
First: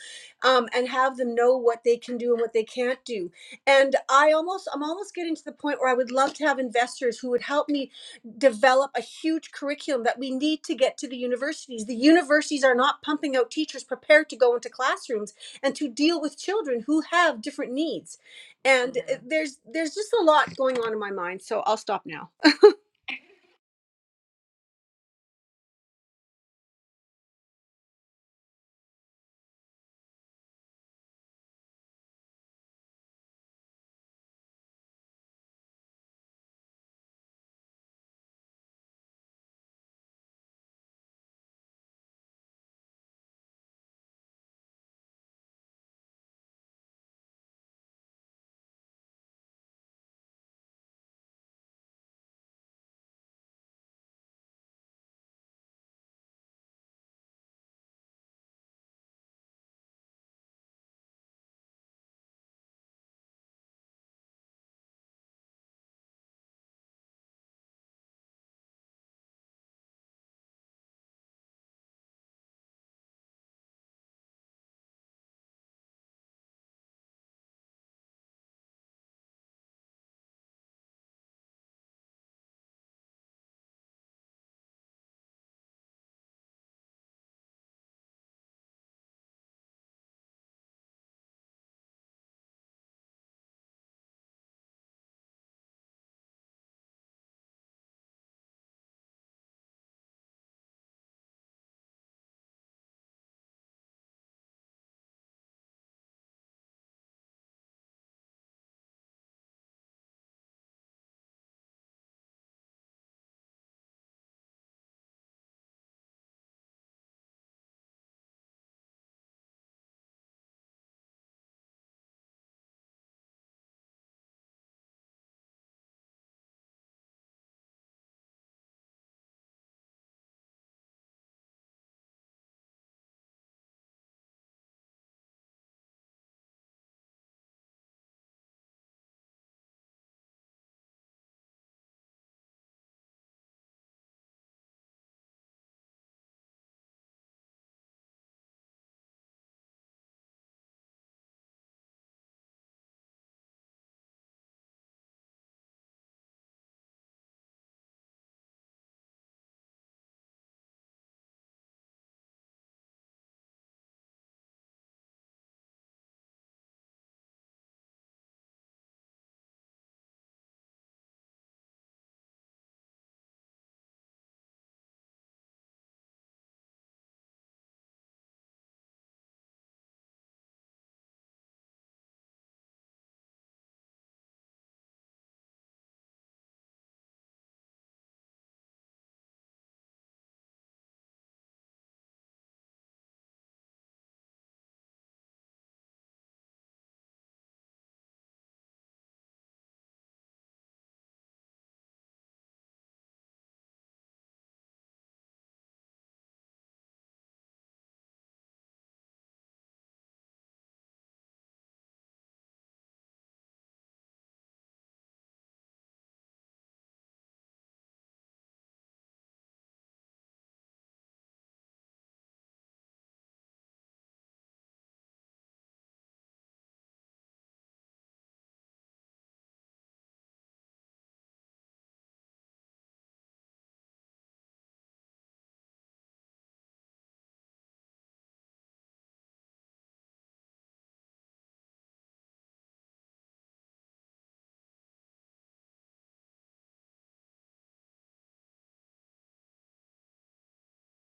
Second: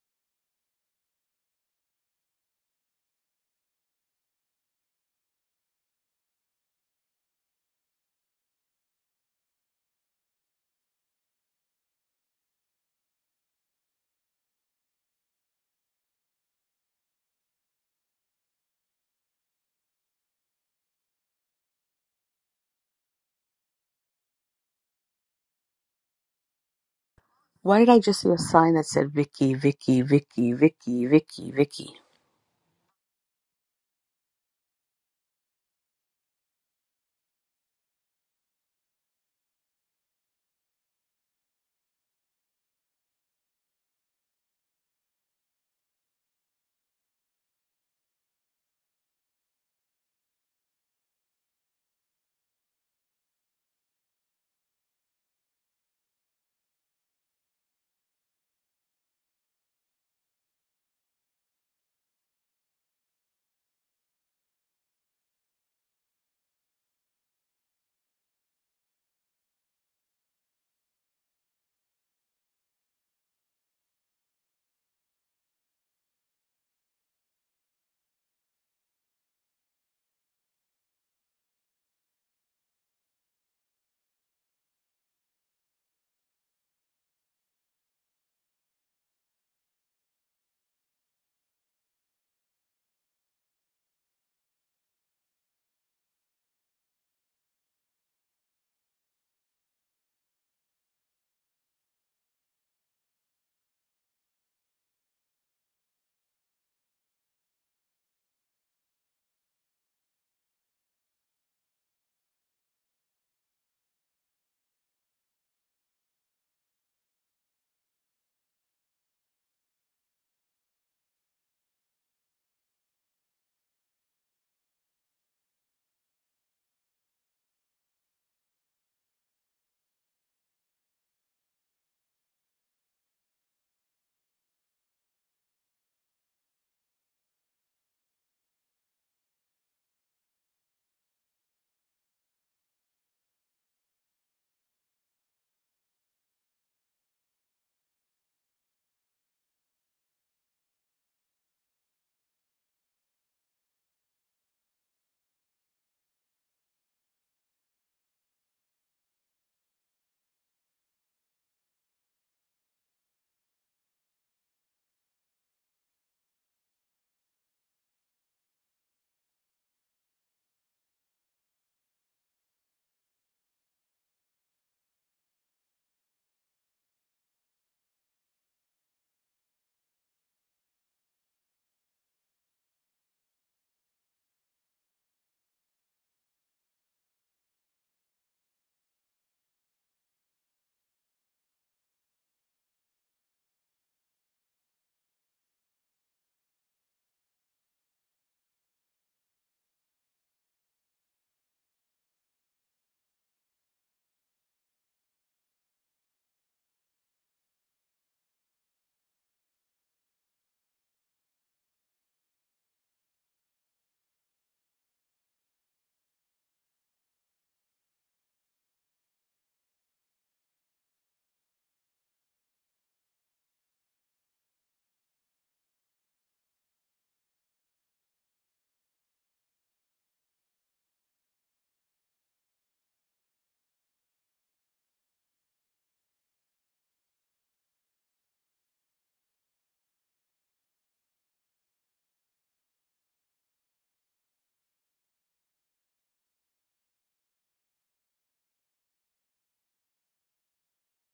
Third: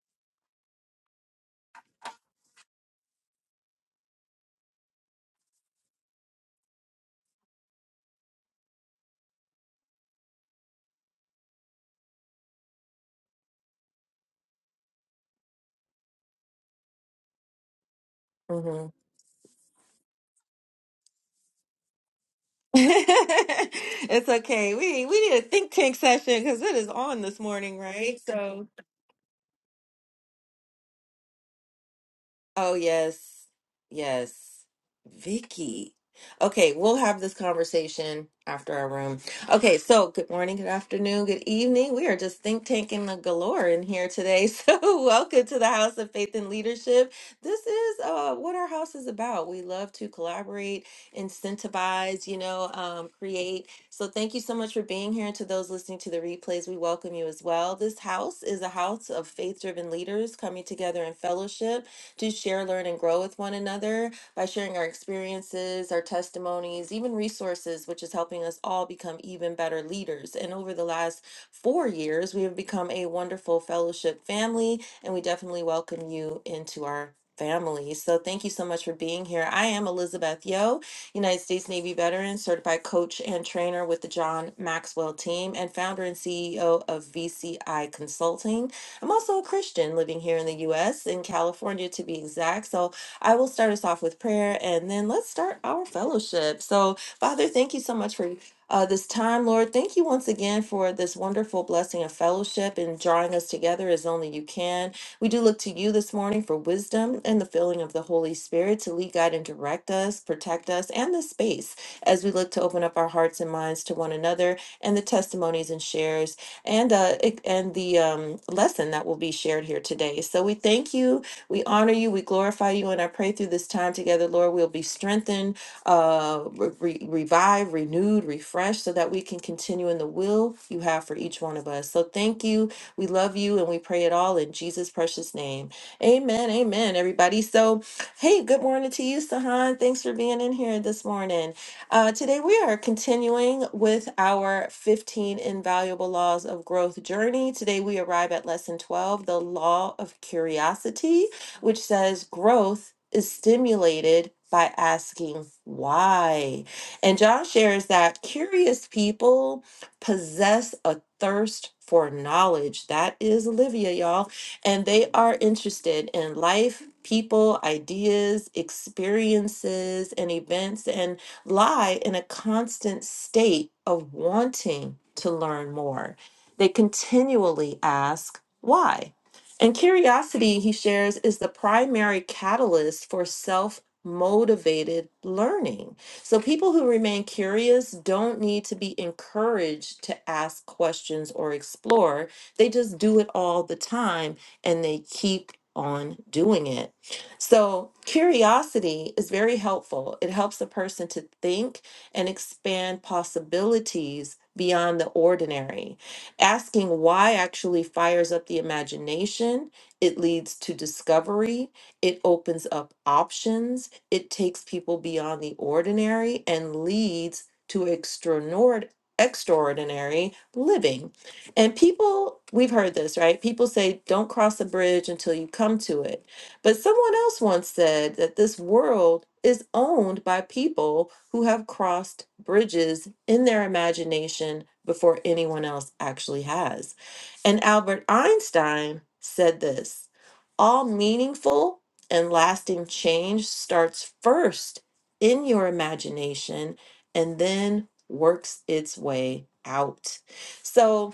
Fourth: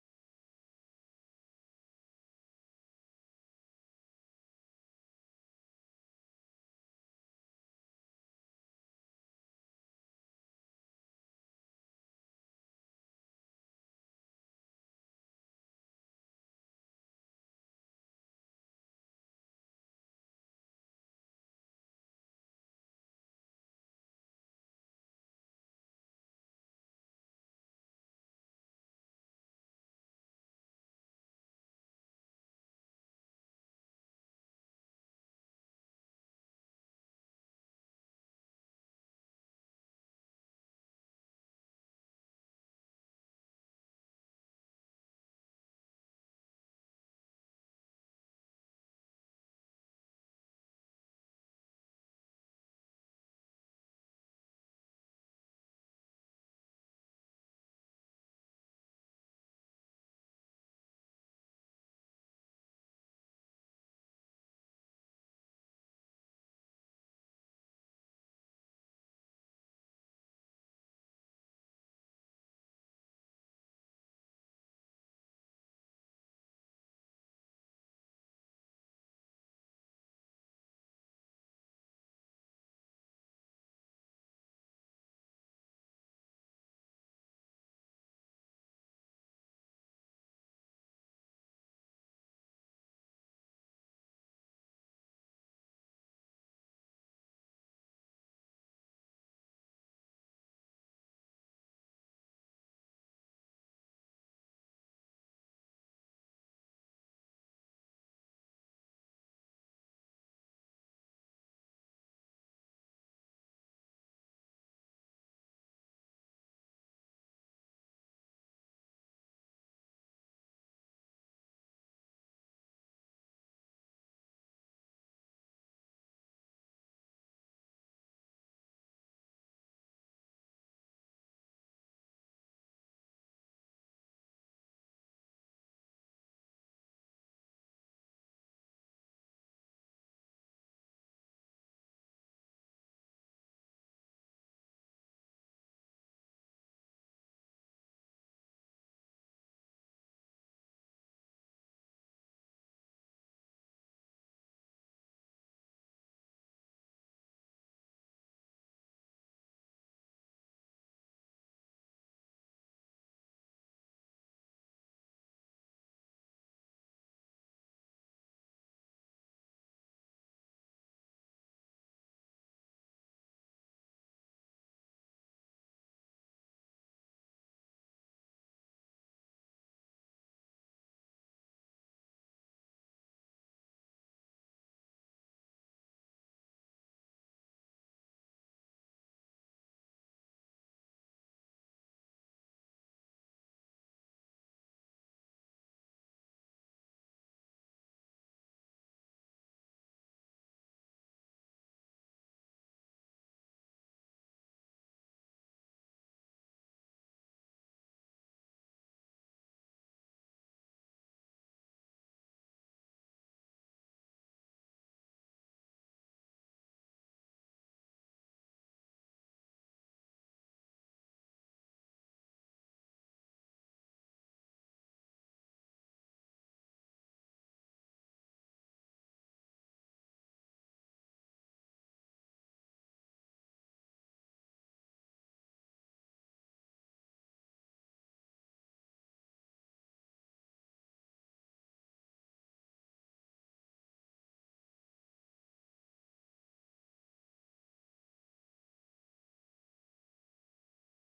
[SPEAKER 4] um, and have them know what they can do and what they can't do? And I almost, I'm almost getting to the point where I would love to have investors who would help me develop a huge curriculum that we need to get to the universities. The universities are not pumping out teachers prepared to go into classrooms and to deal with children who have different needs.
[SPEAKER 2] Mm-hmm.
[SPEAKER 4] And uh, there's there's just a lot going on in my mind, so I'll stop now.
[SPEAKER 2] it's okay. We we need a think tank session because it is on this morning,
[SPEAKER 1] Why did I
[SPEAKER 2] right?
[SPEAKER 1] just see a
[SPEAKER 2] So
[SPEAKER 1] sign that said Vicky, Vicky, Vicky, Vicky, Vicky, Vicky?
[SPEAKER 2] Oh, yes. Yes. Vicky. Okay, we'll have this conversation after our room. Okay, so good morning, good afternoon, good evening. We are just think tanking the galore in here today. So, welcome to the House of Faith and Leadership. This is uh, what our house is about. We love to collaborate, incentivize, you know, um, create. So, thank you so much for being here. And to those listening to the replays, we welcome you as well. This house is a house of faith driven leaders coming together in fellowship to share, learn, and grow with one another by sharing our experiences, our testimonies, even resources, which is helping us all become even better leaders. And over the last four years, we have become a wonderful fellowship family, and we definitely welcome you into our family. So thank you so much for being here. I am Elizabeth Yo, United States Navy veteran, certified coach and trainer with the John Maxwell team, and founder and CEO of VCI Consulting. I'm also a Christian living here in the US, in California to be exact. So I will start us off with prayer and then let's start our fellowship. So, Father, thank you so much for. Uh, this time, Lord, thank you once again for this wonderful blessing of fellowship and drawing us together as only you can. We do look to you this morning for wisdom and the filling of the Holy Spirit to lead, guide, and direct us, protect us, and this space as we look to open up our hearts and minds to one another and the testimonies and shares and uh, it- and the um, lesson that will be shared here today. So we thank you, we honor you, we glorify you, and I pray through this time together, Lord, we'll be strengthened, uh, re- re- revived, renewed, refreshed, so that we can continue in the will you have for each one of us. So thank you, we love you, and we pray it all in Jesus' precious name. Amen. Amen. Everybody. So, hey, good morning to you, Sahan. Thanks for being in here this morning. Uh, today, we are continuing with our 15 Invaluable Laws of Growth journey. Today, we arrive at lesson 12, the Law of Curiosity, which says growth is stimulated by asking why. And John shares that curious people possess a thirst for knowledge. That is Olivia, y'all. And they are interested in life, people, ideas, experiences, and events. And lie in a constant state of wanting to learn more. They continually ask, why? And curiosity, he shares, is the primary catalyst for self motivated learning. So people who remain curious don't need to be encouraged to ask questions or explore. They just do it all the time and they keep on doing it. So, curiosity is very helpful. It helps a person to think and expand possibilities beyond the ordinary. Asking why actually fires up the imagination. It leads to discovery. It opens up options. It takes people beyond the ordinary and leads to extraordinary extraordinary living. And people, we've heard this, right? People say don't cross a bridge until you come to it but someone else once said that this world is owned by people who have crossed bridges in their imagination before anyone else actually has. And Albert Einstein said this all meaningful and lasting change starts first in your imagination and then works its way out. So,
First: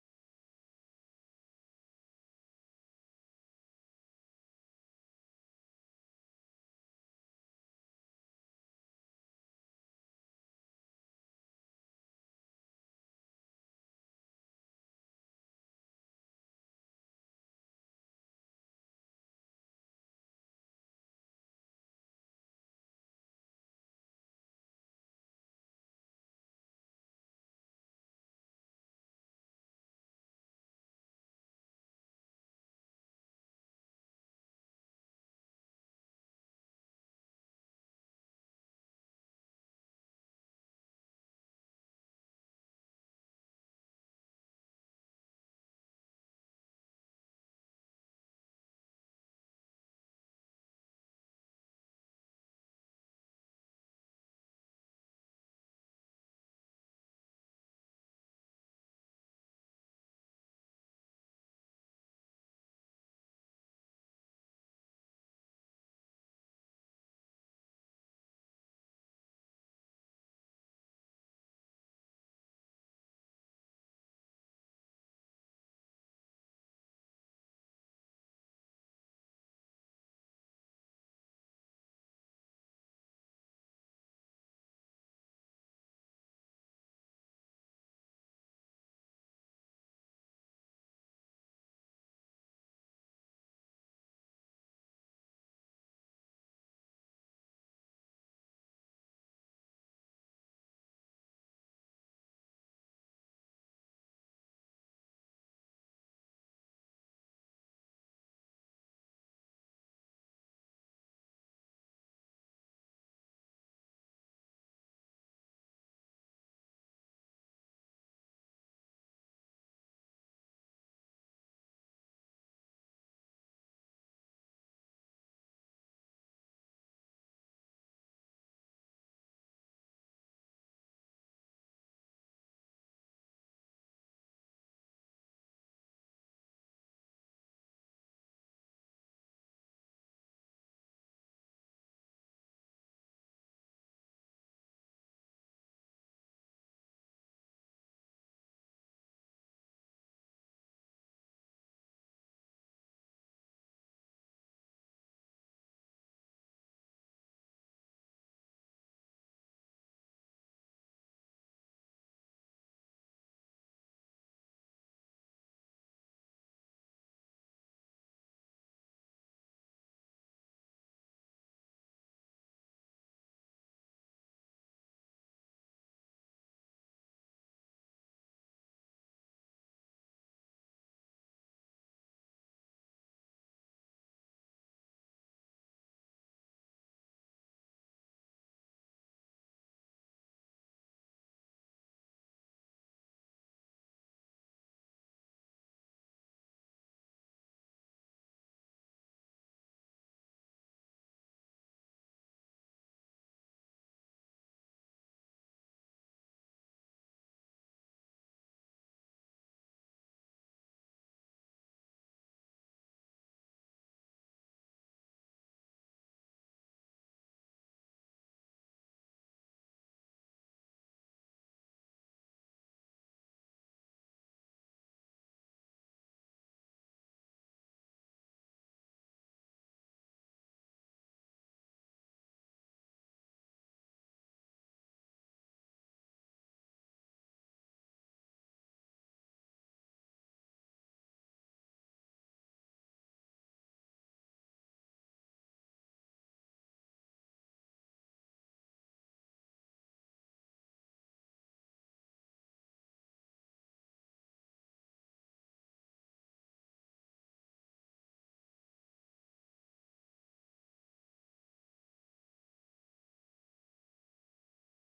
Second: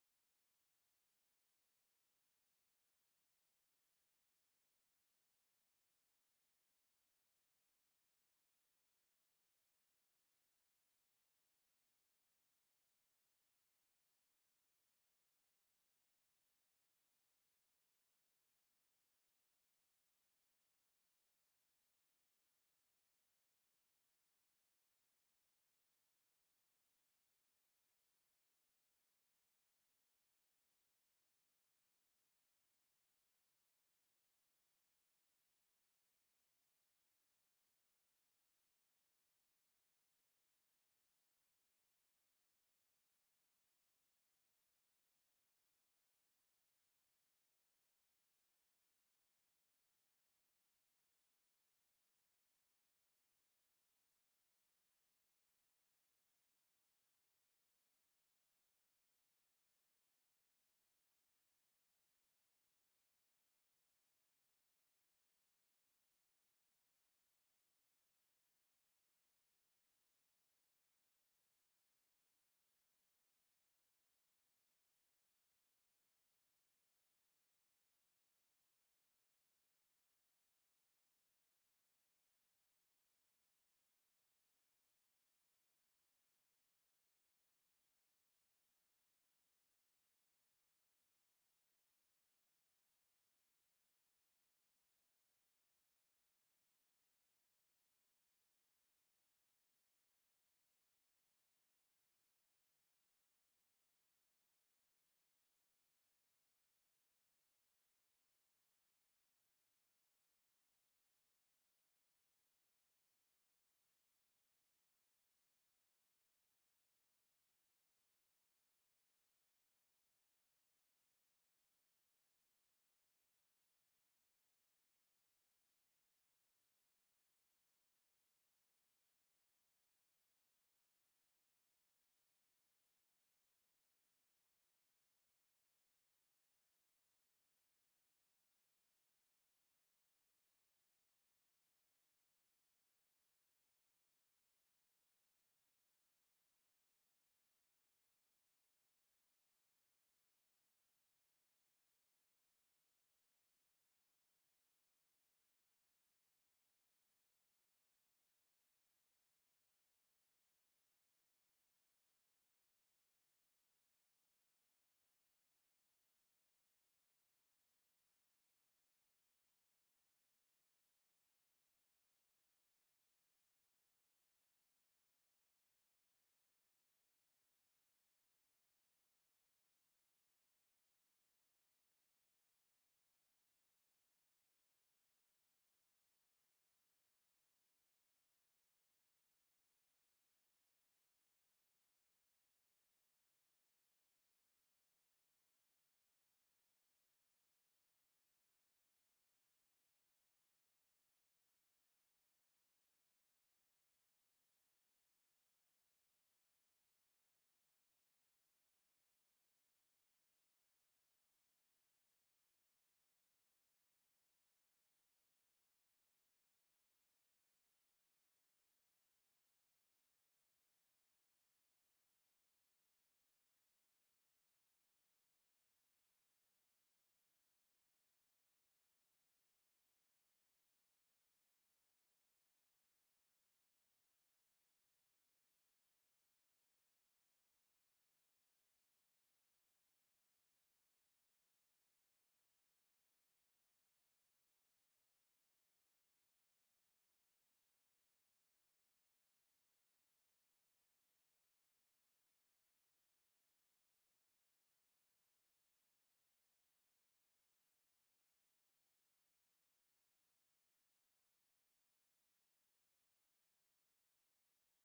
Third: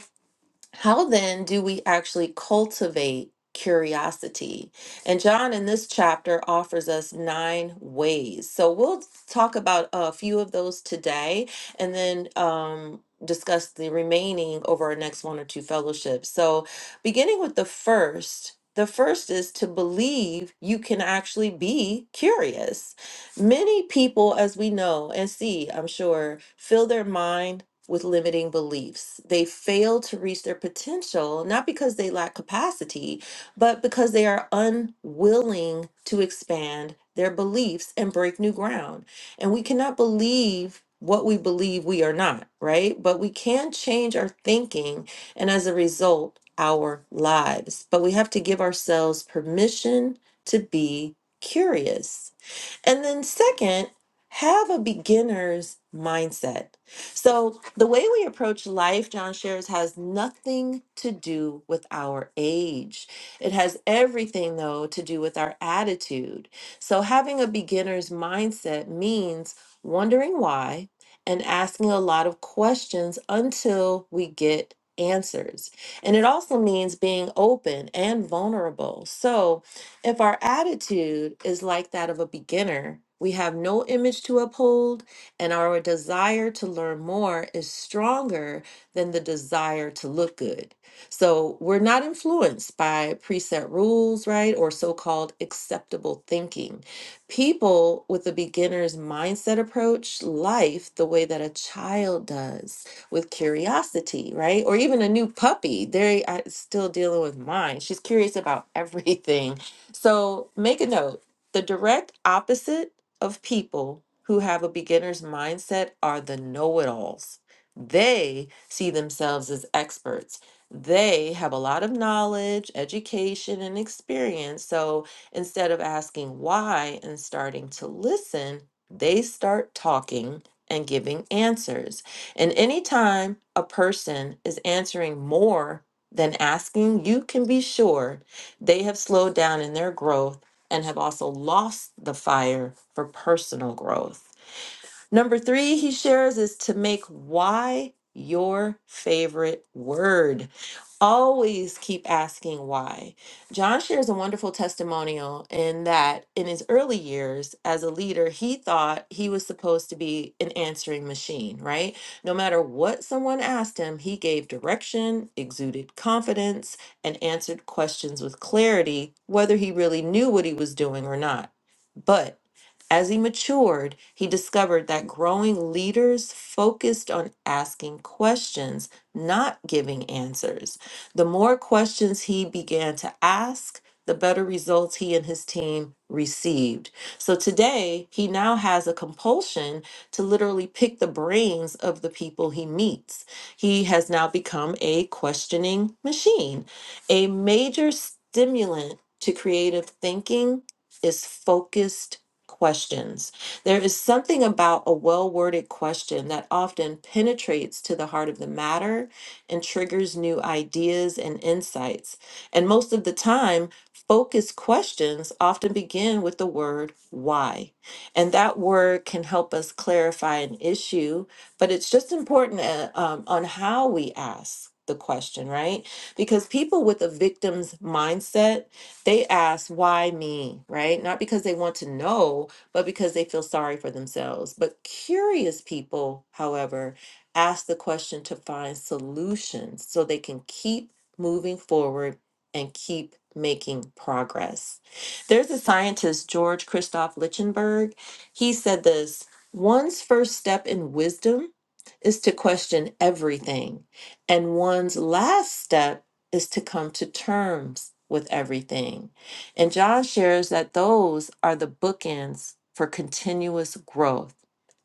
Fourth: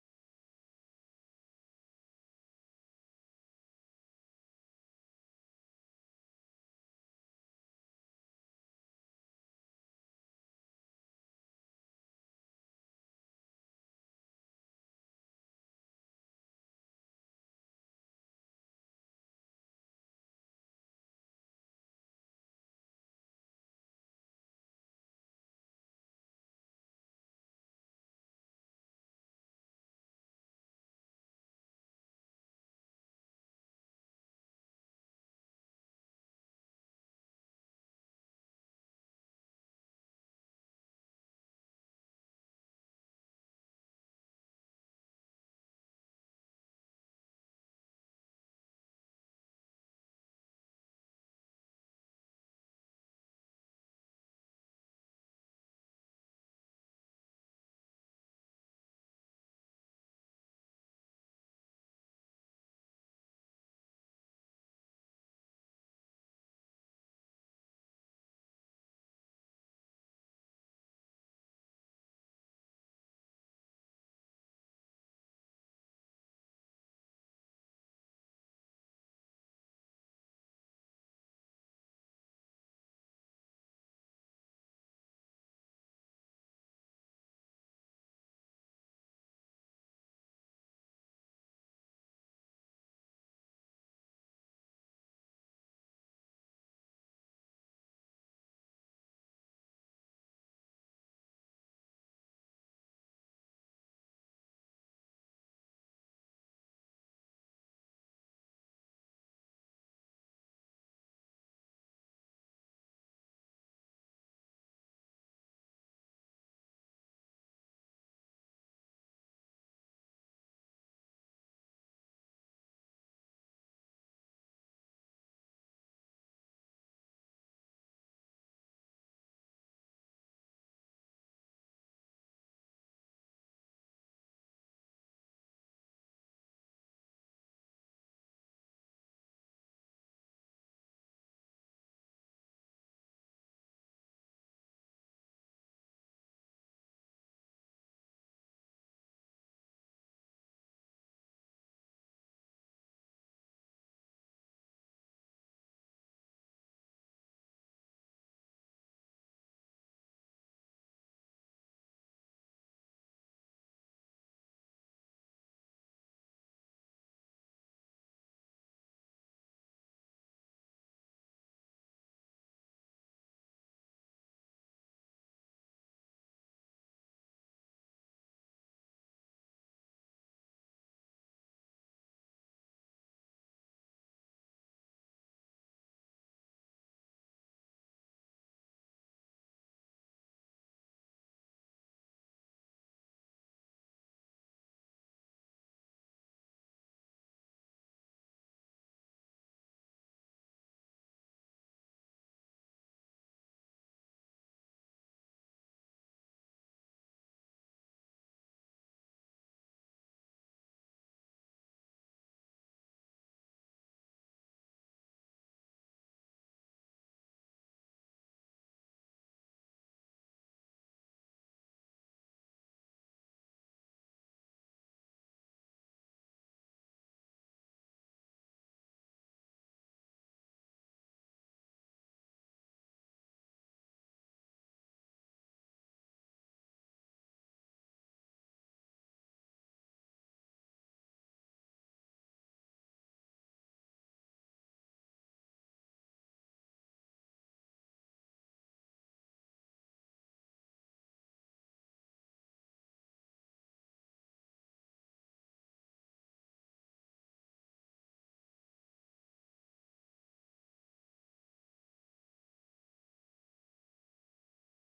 [SPEAKER 2] how then do we actually cultivate curiosity? And John in this chapter offers us nine ways. So we'll talk about a few of those today and then um, discuss the remaining over our next one or two fellowships. So, beginning with the first, the first is to believe you can actually be curious. Many people, as we know and see, I'm sure, fill their mind with limiting beliefs. They fail to reach their potential, not because they lack capacity, but because they are unwilling to expand their beliefs and break new ground. And we cannot believe what we believe we are not, right? But we can change our thinking and as a result, our lives. But we have to give ourselves permission to be curious. And then, second, have a beginner's mindset. So, the way we approach life, John shares, has nothing to do with our age. It has everything, though, to do with our attitude. So, having a beginner's mindset means wondering why and asking a lot of questions until we get answers. And it also means being open and vulnerable. So, if our attitude is like that of a beginner, we have no image to uphold, and our desire to learn more is stronger than the desire to look good. So we're not influenced by preset rules, right, or so called acceptable thinking. People with a beginner's mindset approach life the way that a child does with curiosity, right? Or even a new puppy. They are still dealing with mine. She's curious about everything so make a note. The direct opposite of people who have a beginner's mindset are the know it alls. They see themselves as experts. They have a lot of knowledge, education, and experience. So instead of asking why and starting to listen, they start talking and giving answers. And anytime a person is answering more than asking, you can be sure they have slowed down in their growth and have also lost the fire for personal growth. Number three, he shares is to make why your favorite word. Always keep asking why. John shares a wonderful testimonial in that in his early years as a leader, he thought he was supposed to be an answering machine, right? No matter what someone asked him, he gave direction, exuded confidence, and answered questions with clarity, whether he really knew what he was doing or not. But as he matured, he discovered that growing leaders focused on asking questions, not giving answers. The more questions he began to ask, the better results he and his team received. So today, he now has a compulsion to literally pick the brains of the people he meets. He has now become a questioning machine. A major stimulant to creative thinking is focused questions. There is something about a well worded question that often penetrates to the heart of the matter and triggers new ideas and insights. And most of the time, focused questions often begin with the word why. And that word can help us clarify an issue, but it's just important uh, um, on how we ask the question, right? Because people with a victim's mindset, they ask, why me, right? Not because they want to know, but because they feel sorry for themselves. But curious people, however, ask the question to find solutions so they can keep moving forward and keep making progress. There's a scientist, George Christoph Lichtenberg. He said this one's first step in wisdom is to question everything, and one's last step is to come to terms with everything. And John shares that those are the bookends for continuous growth.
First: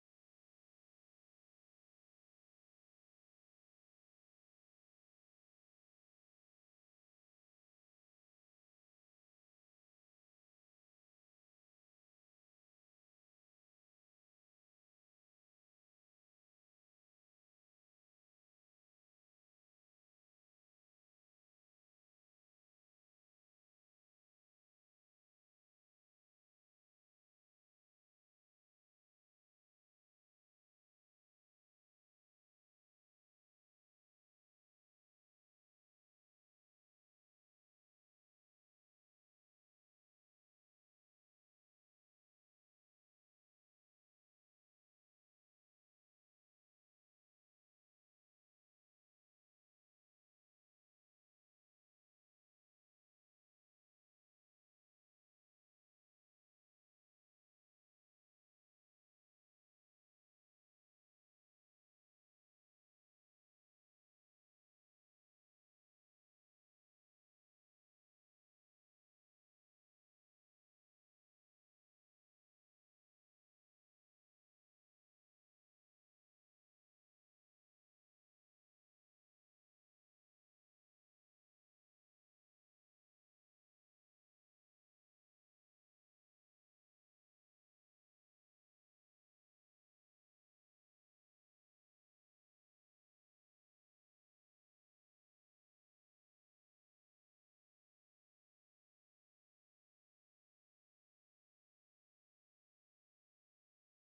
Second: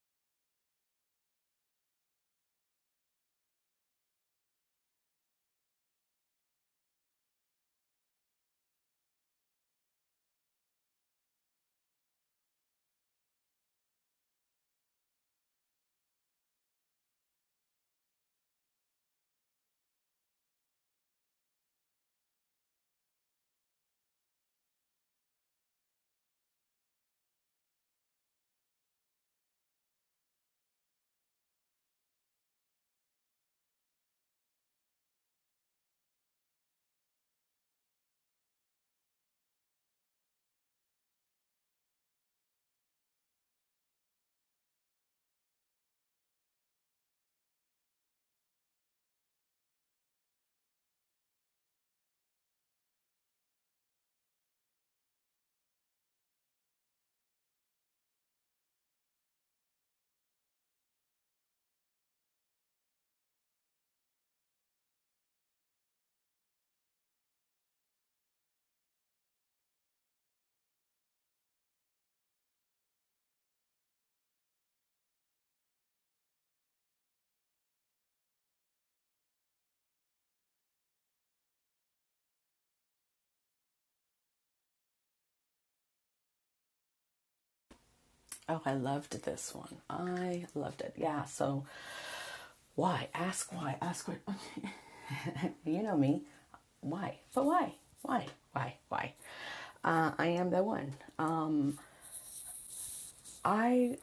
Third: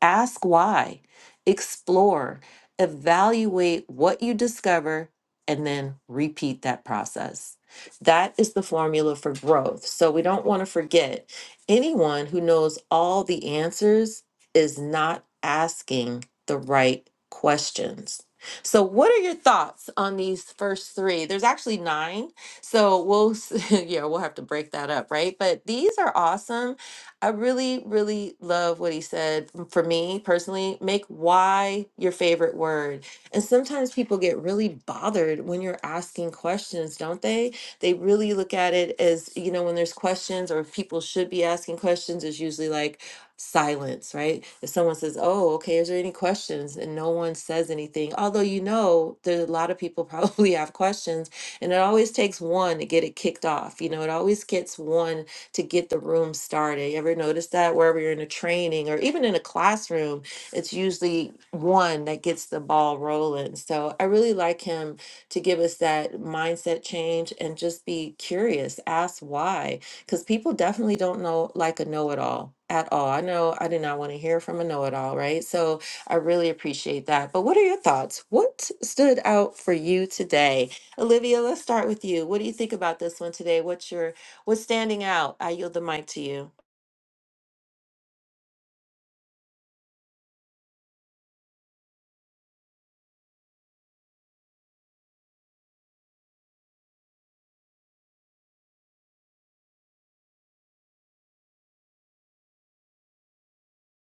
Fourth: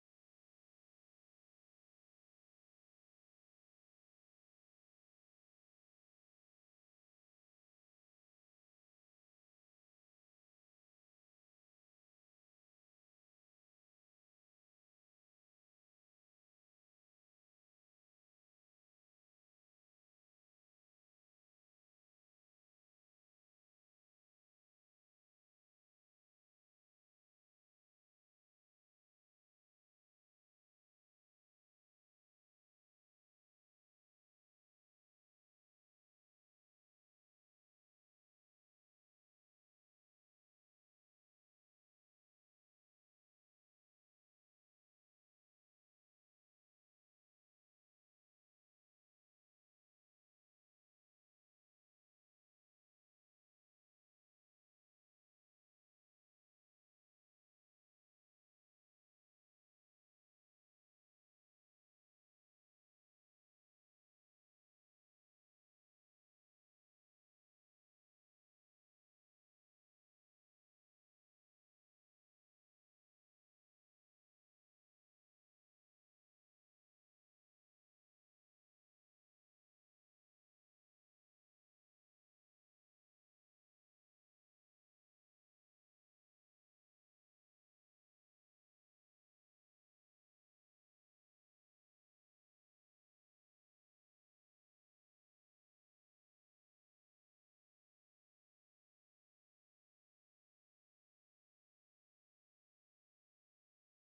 [SPEAKER 2] Ask why, explore, evaluate what you discover, and then repeat that process. That is the formula for growth. So we don't want to forget anyone who knows all the answers is not asking the right questions. So, what are your thoughts on these first three? There's actually nine, so we'll s- yeah we'll have to break that up, right? But these are awesome I really, really love what he said. m- For me personally, make why your favorite word. And sometimes people get really bothered when you're asking questions, don't they? They really look at it as, you know, when there's questions or if people should be asking questions, is usually like silence, right? If someone says, Oh, okay, is there any questions? And no one says anything, although you know there's a lot of people probably have questions. And it always takes one to get it kicked off. You know, it always gets one to get the room started. You ever notice that wherever you're in a training or even in a classroom, it's usually one that gets the ball rolling. So I really like him to give us that mindset change and just be curious, ask why, because people definitely don't know like a know it all at all. I know I did not want to hear from a know it all, right? So I really appreciate that. But what are your thoughts? What stood out for you today? Olivia, let's start with you. What do you think about this one today? What's your What's standing out? I yield the mic to you.
[SPEAKER 1] Oh, I loved this one. I loved it. Yeah. So Why? Ask why. Ask what. you know me. Why? But why? Why? Why? Why? Uh, I am the one. Um, I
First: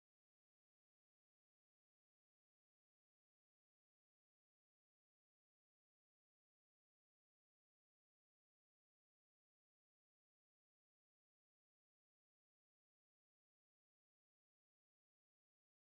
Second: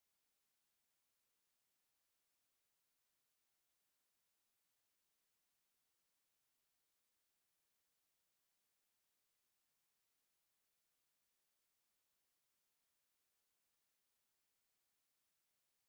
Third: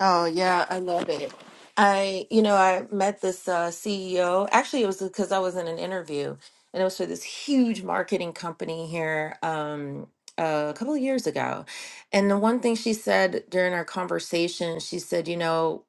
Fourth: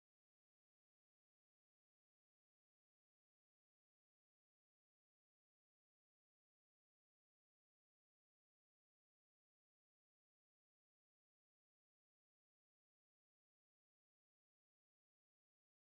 [SPEAKER 2] Oh yeah, I love it. I, you know, I met this uh, CEO. Actually, it was because I was in an interview, and it was for this huge marketing company here um, a couple of years ago. And the one thing she said during our conversation, she said, you know,